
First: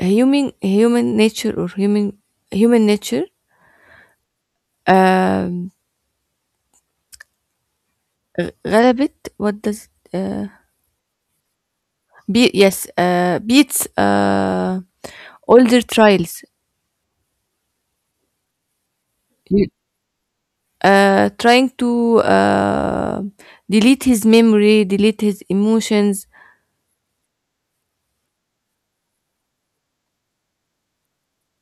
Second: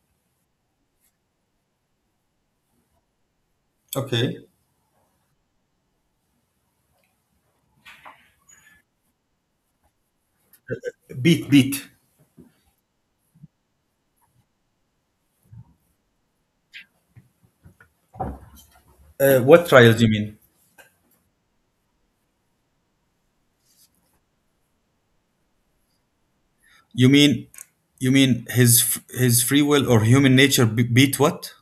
Human nature or human nature.
okay.
Um, r rabbit, what does it,
Beat.
be yes, beats older trials.
Uh,
You-
what trials you mean?
Trying to delete his memory, delete his emotions.
you mean you mean his his free will or human nature beat what?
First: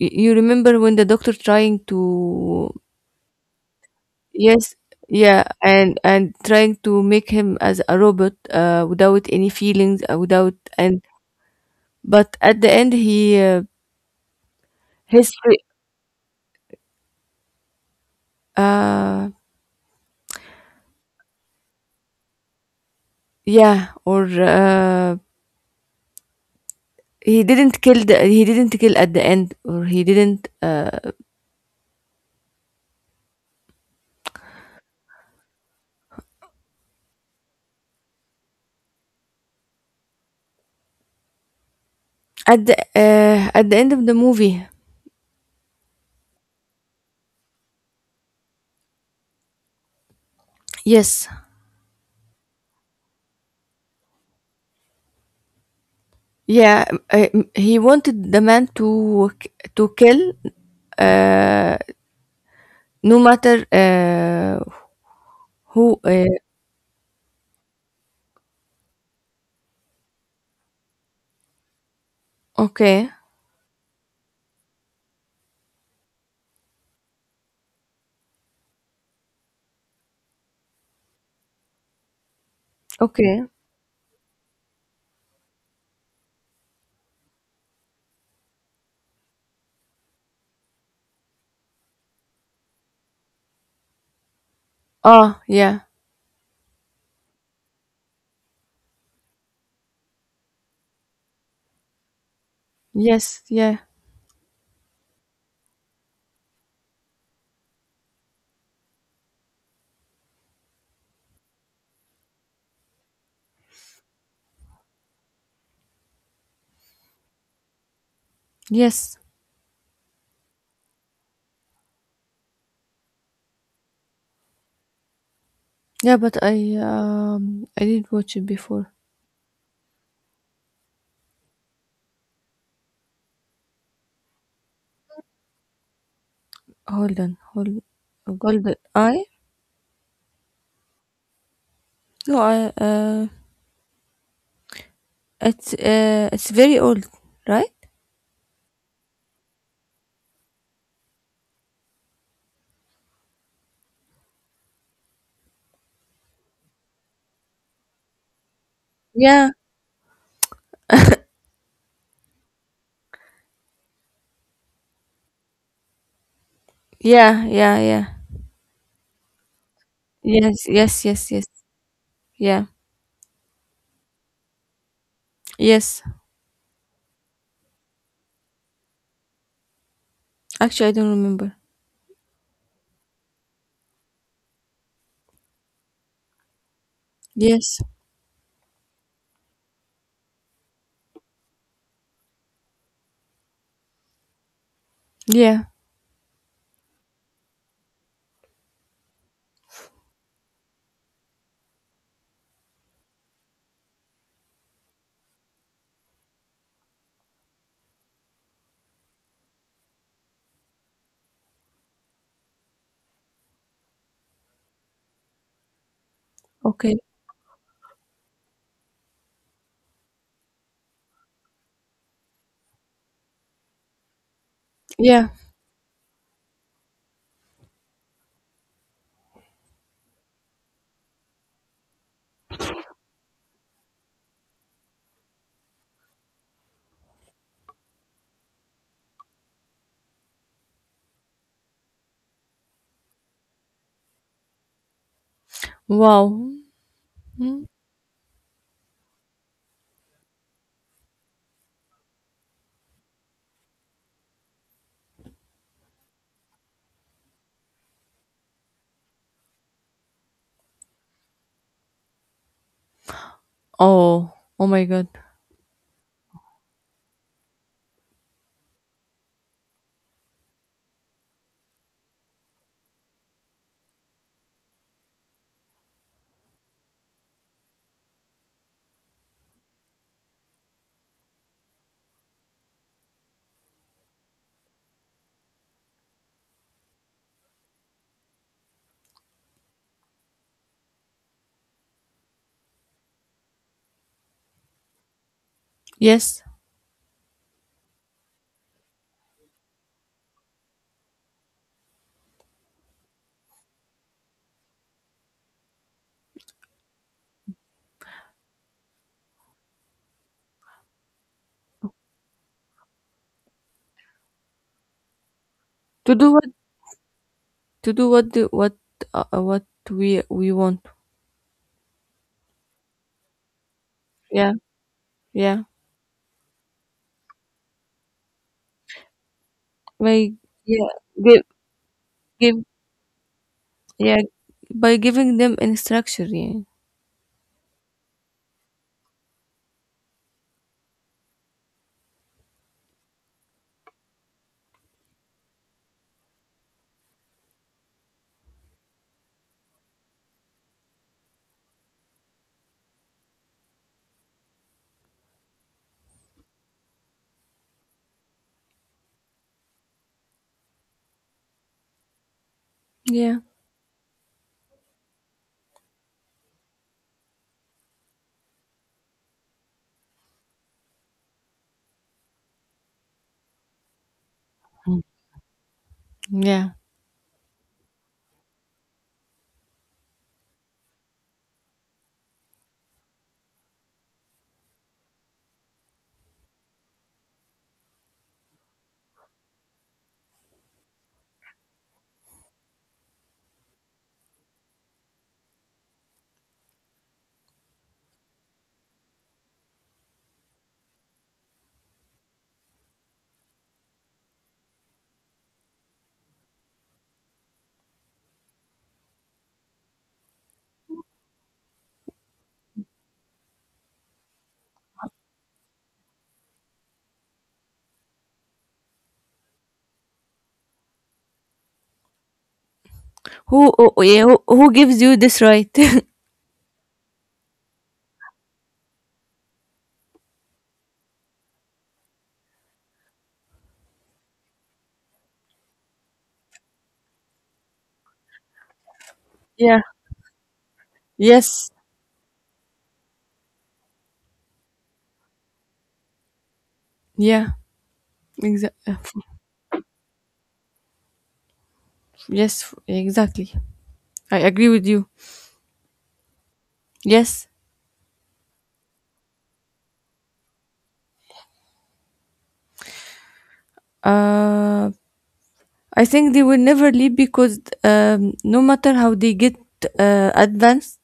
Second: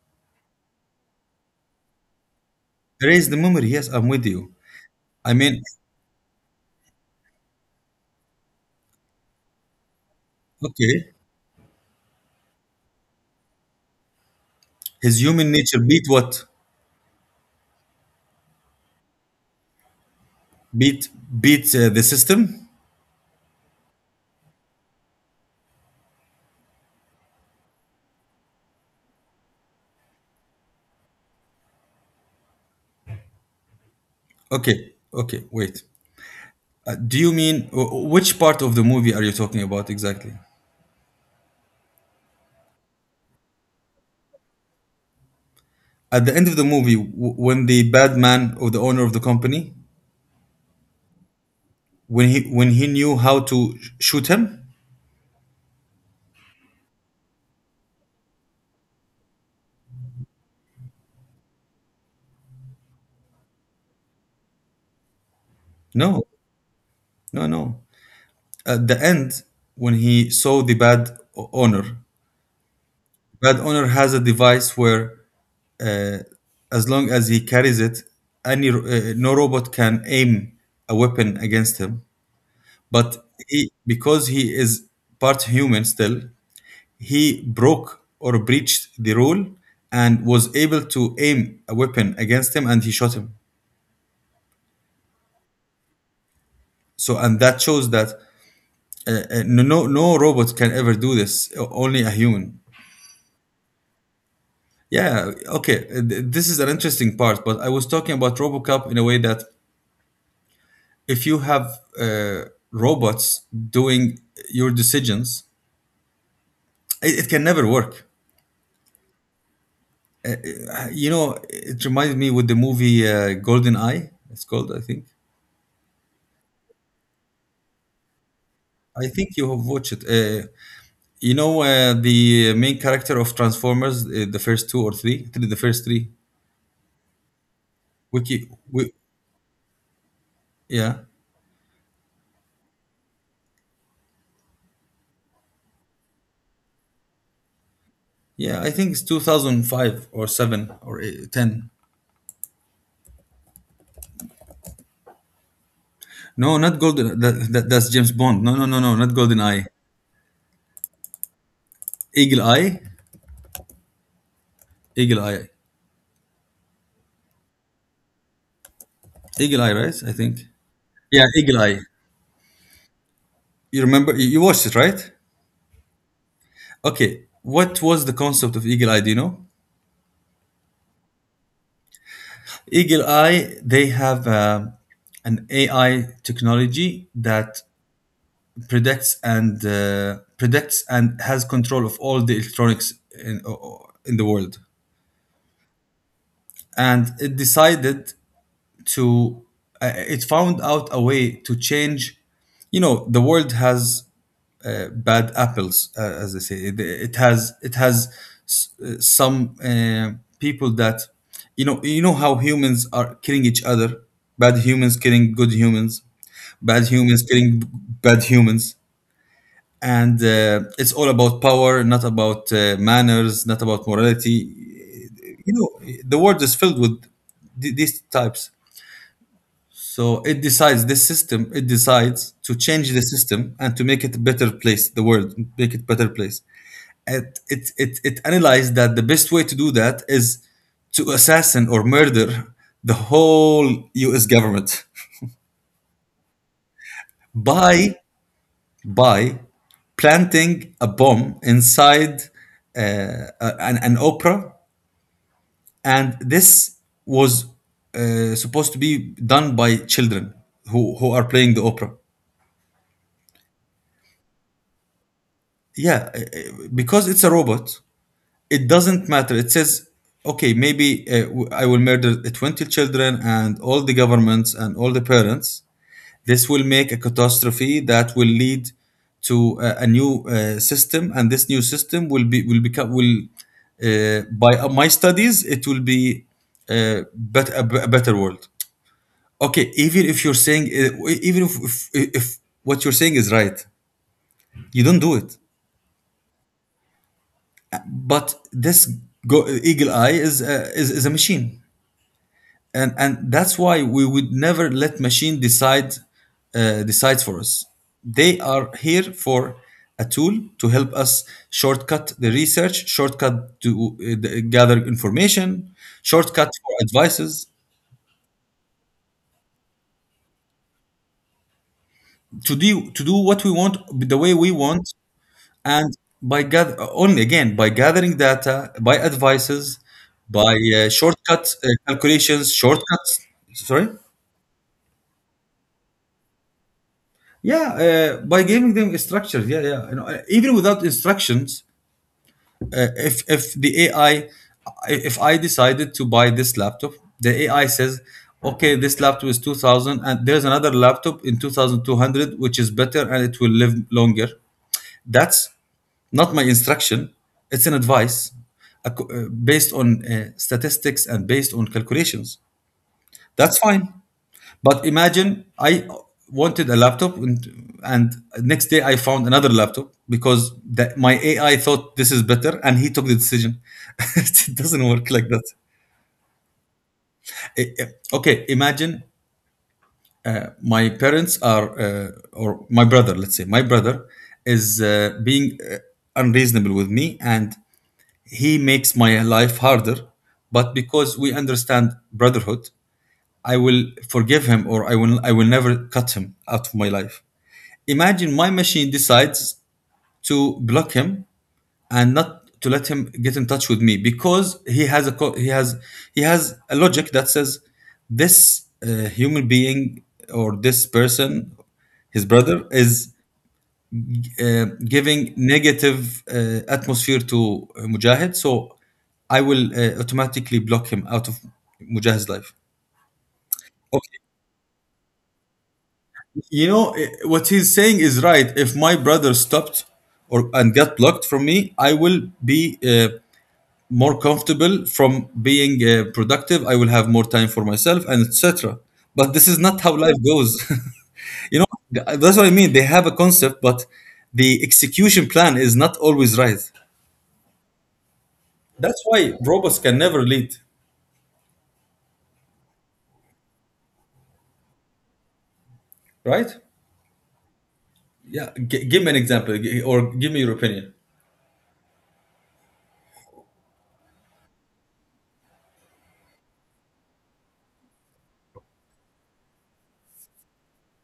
You remember when the doctor trying to
Raise the memory, yes, I'm with you.
yes,
I
yeah,
mean,
and trying to make him as a robot without any feelings, without and
okay.
but at the end he
His
his
human nature beat what?
uh
Beat beat the system?
yeah or he didn't kill the he didn't kill at the end or he didn't
Okay, okay, wait. Do you mean which part of the movie are you talking about exactly?
at the end of the movie.
At the end of the movie, when the bad man or the owner of the company,
Yes.
when he knew how to shoot him?
Yeah, uh, he wanted the man to kill uh, no matter who
No, no, no. At the end, when he saw the bad owner,
okay.
bad owner has a device where, uh, as long as he carries it, no robot can aim a weapon against him. But
Okay.
he, because he is part human still, he broke or breached the rule and was able to aim a weapon against him, and he shot him.
Oh, yeah.
So, and that shows that no robot can ever do this, o- only a human.
Yes, yeah.
Yeah, okay, this is an interesting part, but I was talking about RoboCop in a way that, if you have robots doing your decisions, it can never work.
Yes.
You know, it reminds me with the movie Golden Eye, it's called, I think.
Yeah, but I didn't watch it before.
I think you have watched it. You know, the main character of Transformers, the first two or three, I think the first three.
Hold on. Hold
Wiki,
Golden
we,
Eye?
yeah,
No, I it's very old, right?
yeah. I think it's 2005 or seven or ten. No, not Golden. That's James Bond. No, Not Golden
Yeah,
Eye. Eagle Eye, Eagle Eye,
yeah, yeah, yeah.
Eagle Eye, right? I think.
Yes, yes,
Yeah,
yes, yes.
Eagle Eye.
Yeah.
You remember? You watched it, right?
Yes.
Okay. What was the concept of Eagle Eye? Do you know?
Actually, I don't remember.
Eagle Eye, they have an AI technology that
Yes.
predicts and has control of all the electronics in, in the world.
Yeah.
And it decided to, it found out a way to change. You know, the world has bad apples as they say it, it has some uh, people that, you know, you know how humans are killing each other. Bad humans killing good humans, bad
Okay.
humans killing b- bad humans. And it's all about power, not about manners, not about morality,
Yeah.
you know. The world is filled with these types. So it decides, this system, it decides to change the system and to make it a better place, the world, make it better place. It analyzed that the best way to do that is to assassin or murder the whole US government
Wow. Hmm.
by, by planting a bomb inside an opera. And this was supposed to be done by children who are playing the opera.
Oh. Oh my God.
Yeah, because it's a robot, it doesn't matter, it says okay, maybe I will murder 20 children and all the governments and all the parents, this will make a catastrophe that will lead to a new system, and this new system will by my studies it will be a better world. Okay, even if you're saying even if what you're saying is right, you don't do it.
Yes.
But this Eagle Eye is is a machine, and that's why we would never let machine decide, decides for us. They are here for a tool to help us, shortcut the research, shortcut to gather information,
To do what?
shortcut for advices.
To do what? The, what? Uh, uh, what we want.
To do what we want, the way we
Yeah.
want,
Yeah.
and by gather, only again by gathering data, by advices,
By
by
yeah. Give
shortcut calculations
give
shortcuts. Sorry.
yeah. By giving them instruction. Yeah.
Yeah, by giving them a structure. Yeah, yeah. You know, even without instructions, if the AI, if I decided to buy this laptop, the AI says, okay, this laptop is 2,000, and there's another laptop in two thousand two hundred, which is better and it will live longer. That's not my instruction. It's an advice, based on statistics and based on calculations.
Yeah.
That's fine. But imagine I wanted a laptop, and next day I found another laptop because the, my AI thought this is better and he took the decision. It doesn't work like that.
Yeah.
Eh, eh, Okay, imagine my parents are, or my brother, let's say, my brother is being unreasonable with me and he makes my life harder. But because we understand brotherhood, I will forgive him, or I will never cut him out of my life. Imagine my machine decides to block him and not to let him get in touch with me, because he has a logic that says this human being or this person, his brother is giving negative atmosphere to Mujahid, so I will automatically block him out of Mujahid's life.
Who? Oh, oh, yeah. Who gives you this right?
You know, eh, what he's saying is right, if my brother stopped or and got blocked from me, I will be more comfortable, from being productive, I will have more time for myself and etc. But this is not
yeah.
how life goes. You know,
Yes.
that's what I mean, they have a concept, but the execution plan is not always right.
Yeah.
That's
Exactly.
why robots can never lead.
Yes, exactly. I agree with you.
Right.
Yes.
Yeah, give me an example, or give me your opinion.
Uh, I think they will never leave because no matter how they get advanced,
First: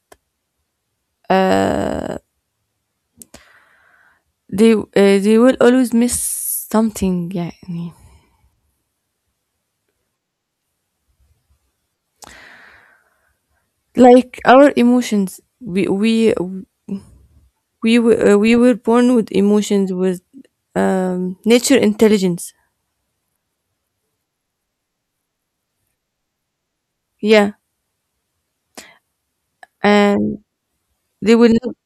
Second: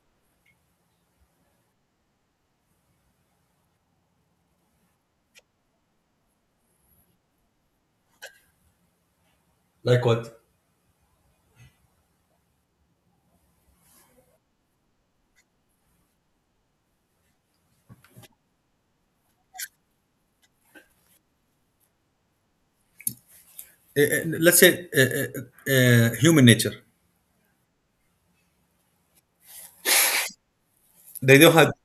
they will always miss something. Yeah, yeah.
Like what?
Like our emotions. We were, we were born with emotions with nature intelligence.
Let's say human nature.
Yeah, and they
They don't
will.
have,
Not-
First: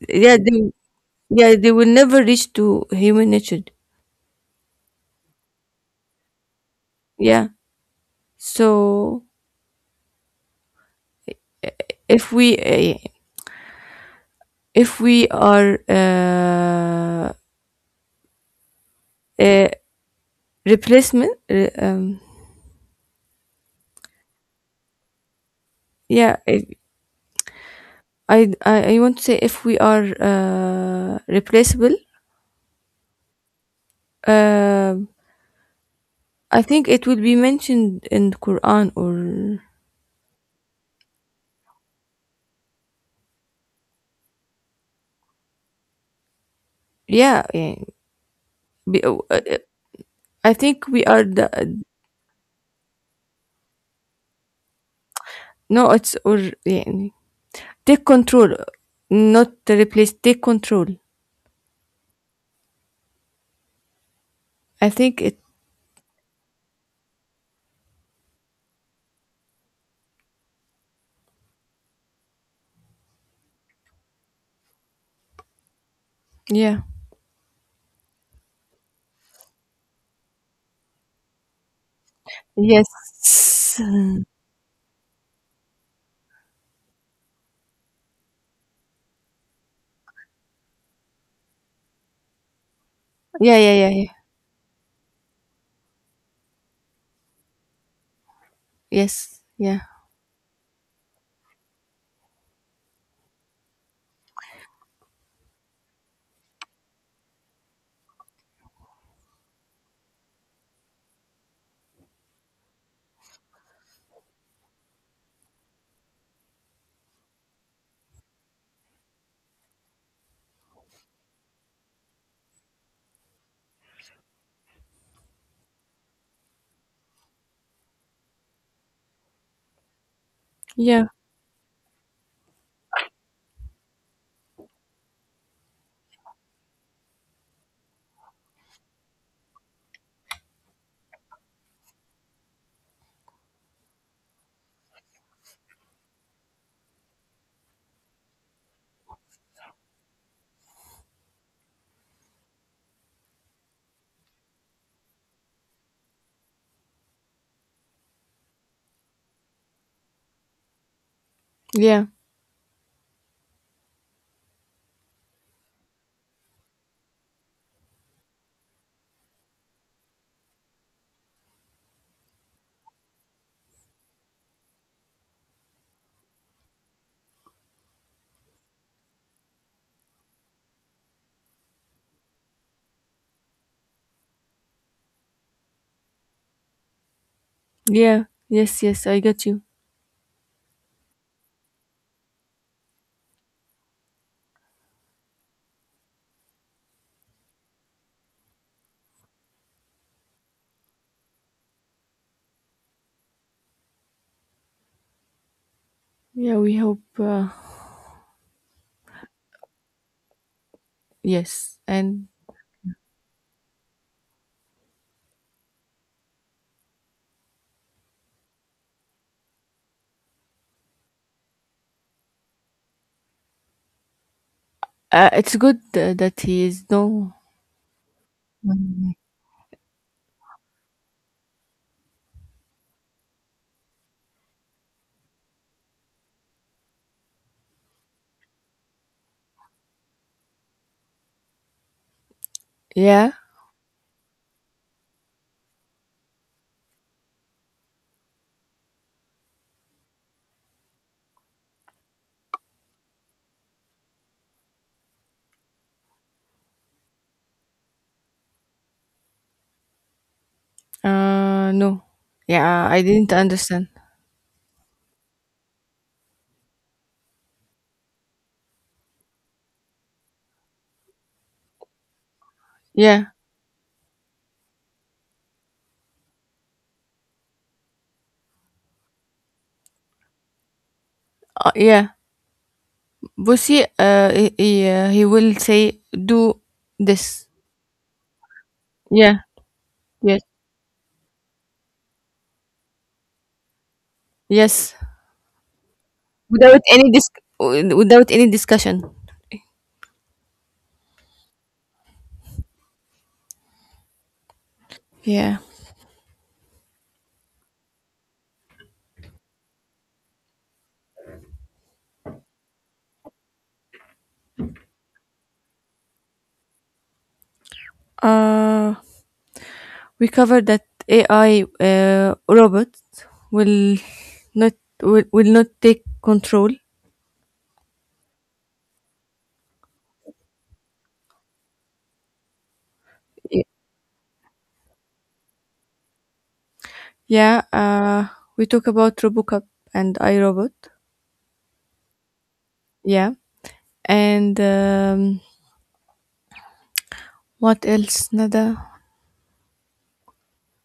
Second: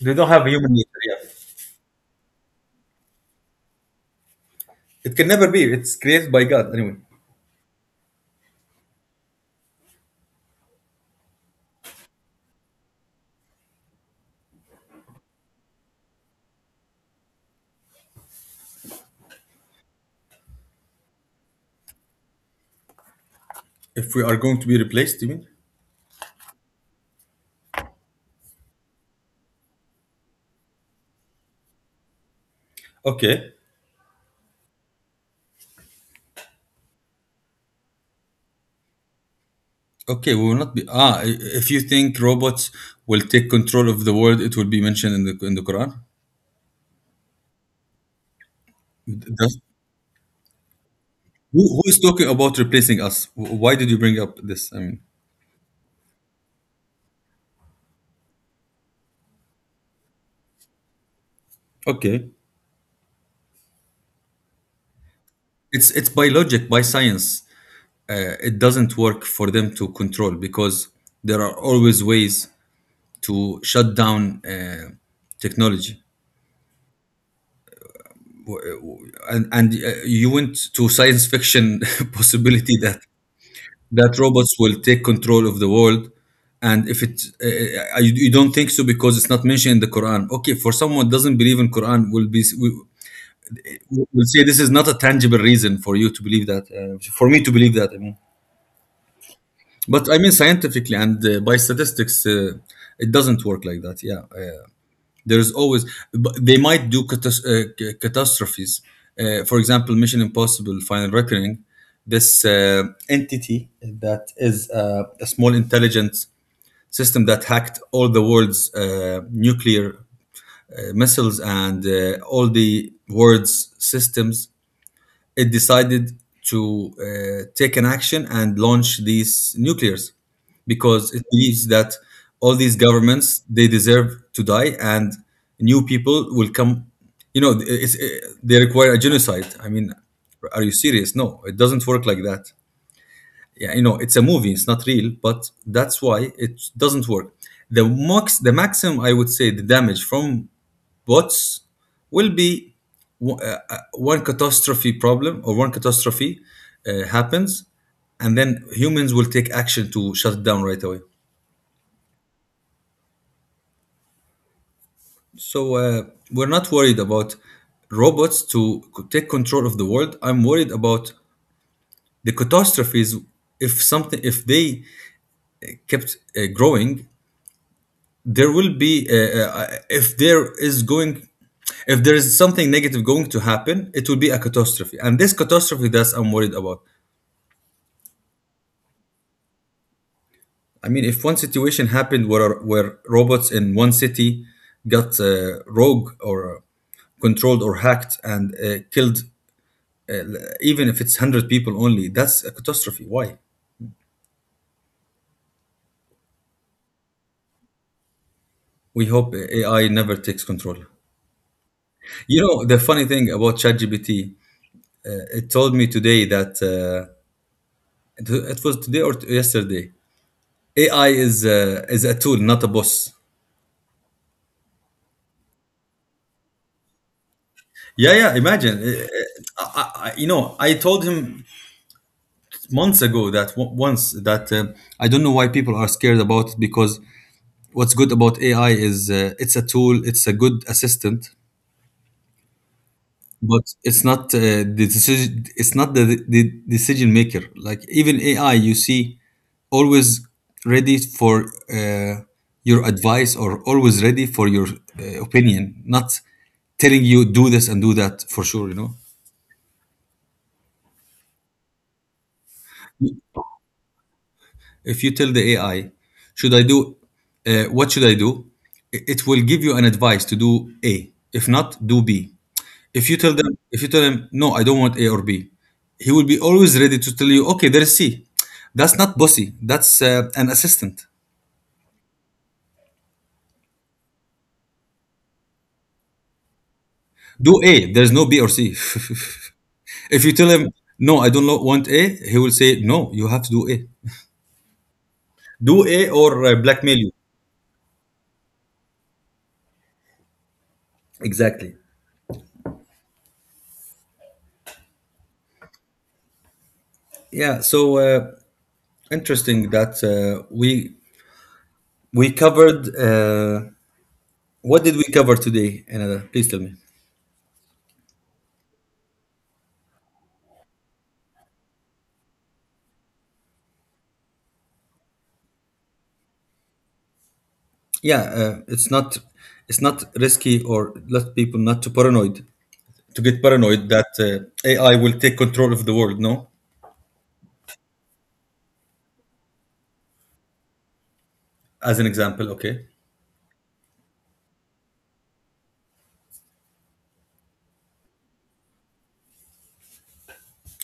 they don't
Yeah,
have
they
human nature. Yeah.
yeah they will never reach to human nature.
It can never be. It's created by God anyway.
Yeah, so, if we uh, if we are a replacement
If we are going to be replaced, you mean?
yeah if, I want to say if we are replaceable
Okay.
uh, I think it will be mentioned in the quran or
Okay, we will not be. Ah, if you think robots will take control of the world, it will be mentioned in the Quran.
yeah, yeah be,
Does—
I think we are the
who is talking about replacing us? Why did you bring up this? I mean,
no it's or yeah, take control not to replace take control
okay.
I think it
It's by logic, by science. It doesn't work for them to control because there are always ways to shut down technology.
yeah
And you went to science fiction possibility
yes
that that robots will take control of the world. And if it you, you don't think so because it's not mentioned in the Quran. Okay, for someone who doesn't believe in Quran will be
yeah yeah yeah yeah
will say this is not a tangible reason for you to believe that, for me to believe that, I mean.
yes yeah.
But I mean scientifically and by statistics, it doesn't work like that. Yeah. There's always, but they might do catastrophes. For example, Mission Impossible Final Reckoning, this entity that is a small intelligence system that hacked all the world's nuclear missiles and all the world's systems. It decided to take an action and launch these nuclears
Yeah,
because it believes that all these governments, they deserve to die and new people will come. You know, they require a genocide. I mean, are you serious? No, it doesn't work like that. Yeah, you know, it's a movie, it's not real, but that's why it doesn't work. The max the maximum I would say, the damage from bots will be one catastrophe problem or one catastrophe happens, and then humans will take action to shut it down right away.
yeah,
So we're not worried about robots to take control of the world. I'm worried about the catastrophes. If something, if they kept growing, there will be if there is going, if there is something negative going to happen, it will be a catastrophe, and this catastrophe, that's I'm worried about.
yeah. Yes, yes, I get you.
I mean, if one situation happened where robots in one city got rogue, or controlled or hacked, and killed, even if it's 100 people only, that's a catastrophe. Why?
Yeah, we hope.
We hope AI never takes control.
Yes, and
You know, the funny thing about ChatGPT, it told me today that it was today or yesterday, AI is a tool, not a boss.
it's good that he is no.
Yeah, yeah. Imagine, you know, I told him months ago that once that I don't know why people are scared about it, because what's good about AI is, it's a tool, it's a good assistant,
Yeah.
but it's not the decision. It's not the decision maker. Like, even AI, you see, always ready for uh, your advice, or always ready for your opinion. Not telling you do this and do that for sure, you know.
No. Yeah, I didn't understand.
If you tell the AI, should I do? What should I do? It will give you an advice to do A. If not, do B. If you
Yeah,
tell them, if you tell him no, I don't want A or B, he will be always ready to tell you, okay, there is C. That's not bossy, that's an assistant.
yeah. Bussy, uh, he will say do this.
Do A, there's no B or C.
Yeah.
If you
Yes.
tell him no, I don't want A, he will say no, you have to do A.
Yes.
Do A, or
Without
blackmail
any
you.
dis- without any discussion.
Exactly.
Yeah.
Yeah. So interesting that we we covered what did we cover today? Another, please tell me.
Uh. We covered that AI robot will not will, will not take control.
Yeah, it's not, it's not risky, or let people not too paranoid to get
Y-
paranoid that AI will take control of the world. No,
Yeah, we talk about RoboCop and iRobot.
as an example. Okay,
Yeah, and what else? Nada.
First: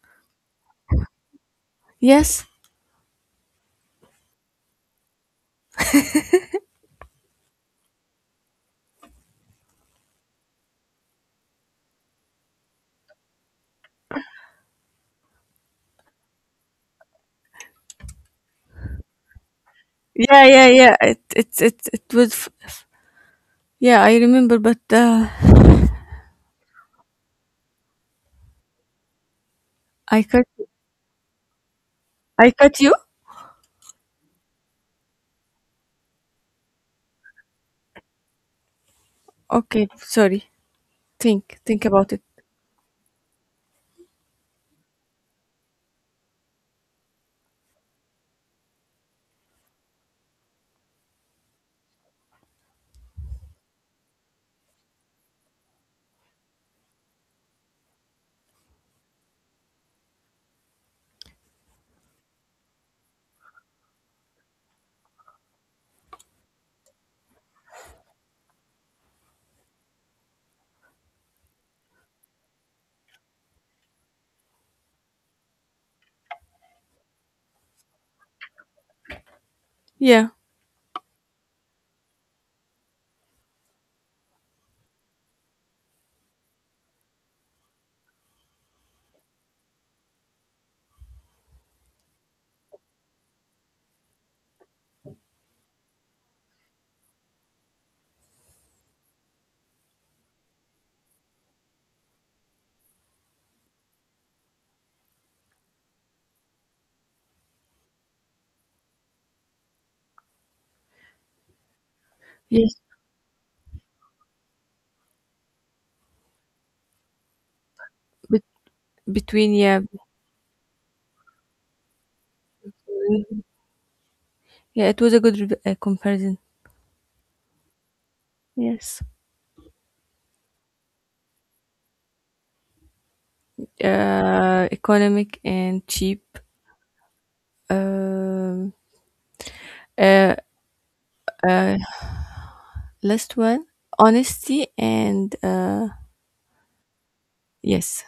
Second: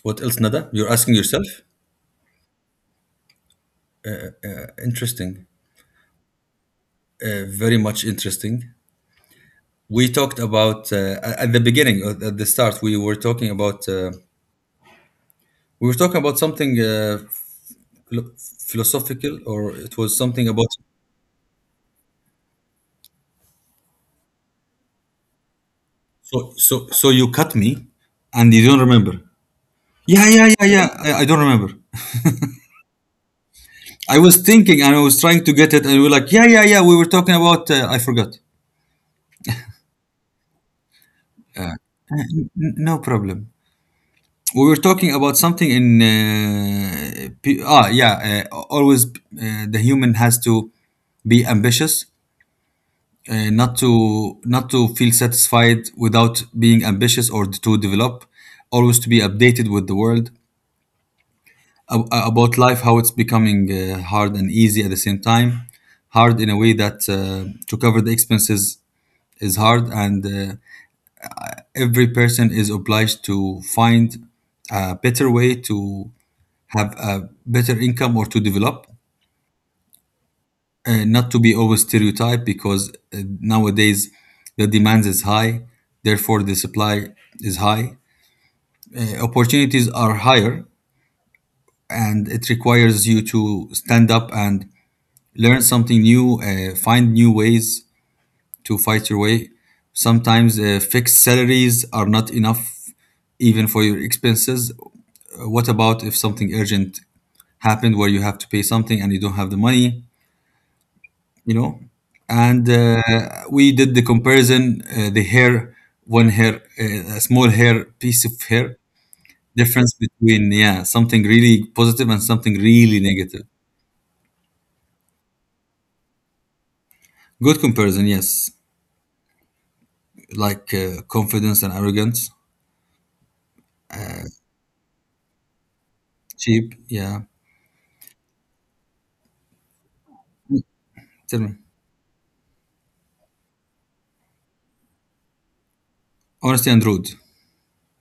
what else, Nada? You're asking yourself.
Yes.
Interesting, very much interesting. We talked about, at the beginning, at the start. We were talking about, we were talking about something philo- philosophical, or it was
Yeah,
something about.
yeah, yeah. It was. Yeah, I remember, but
So you cut me, and you don't remember.
I
Yeah, yeah,
cut
yeah, yeah. I don't remember.
I cut you.
I was thinking, and I was trying to get it, and we were like, yeah, yeah, yeah. We were talking about. I forgot.
Okay, sorry. Think about it.
N- No problem. We were talking about something in ah yeah, always the human has to be ambitious, not to, feel satisfied without being ambitious, or to develop, always to be updated with the world, about life, how it's becoming hard and easy at the same time. Hard in a way that to cover the expenses is hard, and every person is obliged to find a better way to have a better income or to develop,
Yeah.
not to be always stereotyped, because nowadays the demand is high, therefore the supply is high. Opportunities are higher, and it requires you to stand up and learn something new, find new ways to fight your way. Sometimes fixed salaries are not enough even for your expenses. What about if something urgent happened where you have to pay something and you don't have the money? You know, and
Yes.
we did the comparison, the hair, one hair, a small hair, piece of
Bet-
hair,
between yeah.
difference between, yeah, something really positive and something really
Between-
negative.
yeah, it was a good comparison.
Good comparison, yes.
Yes.
Like confidence and arrogance,
Economic and cheap.
cheap, yeah.
Um, uh,
Tell me.
uh, last one, honesty and
Honesty and rude.
yes.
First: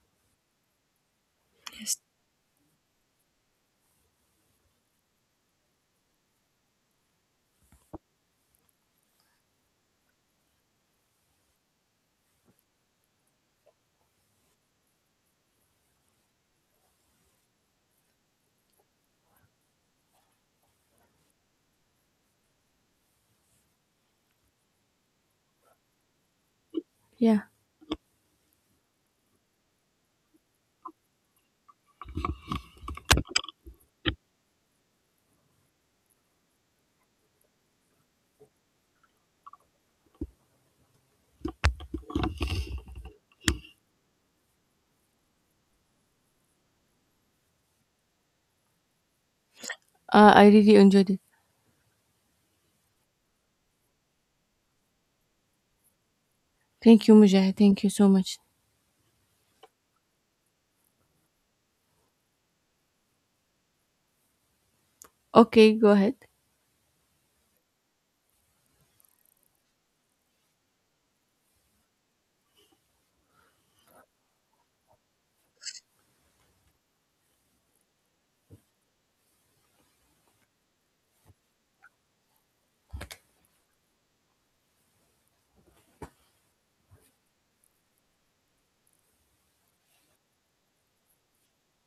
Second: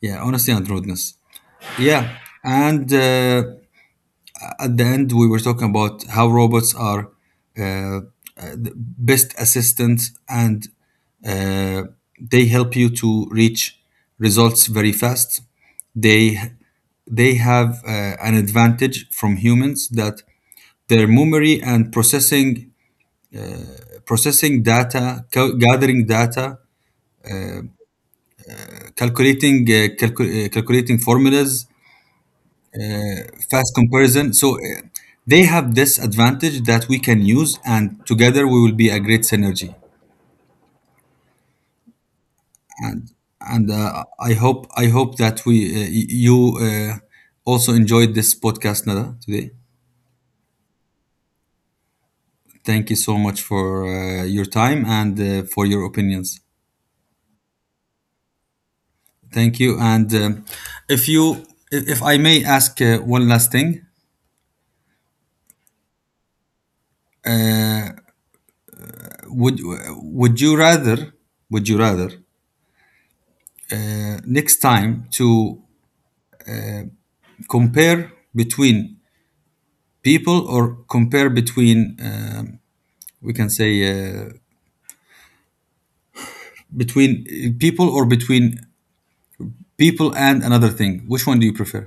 Yeah, honesty and rudeness.
Yes.
Yeah. And at the end, we were talking about how robots are uh, uh, the best assistants, and uh, they help you to reach results very fast. They, have an advantage from humans, that their memory and processing, processing data, gathering data,
Yeah.
calculating, calculating formulas, fast comparison. So they have this advantage that we can use, and together we will be a great synergy. And I hope that we, you also enjoyed this podcast, Nada, today.
I really enjoyed it.
Thank you so much for your time and for your opinions.
Thank you, Mujahid. Thank you so much.
Thank you. And if you, if I may ask one last thing,
Okay, go ahead.
would would you rather, would you rather next time, to compare between people or compare between we can say between people, or between people and another thing, which one do you prefer?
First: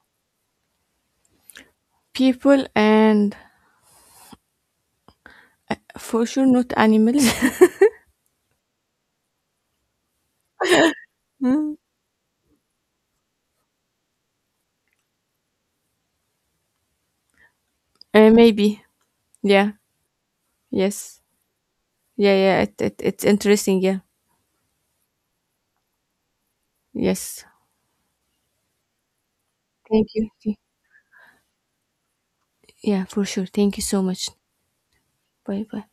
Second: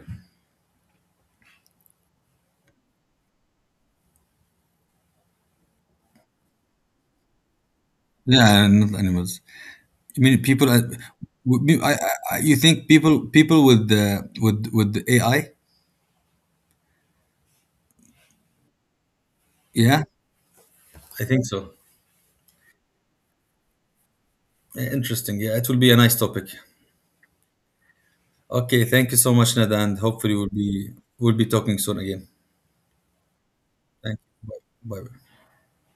People and for sure not animals.
Yeah, not animals. I mean people,
Hmm.
I- you think, people with the, with the AI.
Uh, maybe. Yeah.
Yeah, I
Yes.
think so.
Yeah. Yeah. It, it's interesting. Yeah.
Yeah, interesting, yeah, it will be a nice topic.
Yes.
Okay, thank you so much, Ned, and
Thank you.
hopefully we'll be, we'll be talking soon again.
Yeah, for sure. Thank you so
Thank
much.
you. Bye bye.
Bye bye.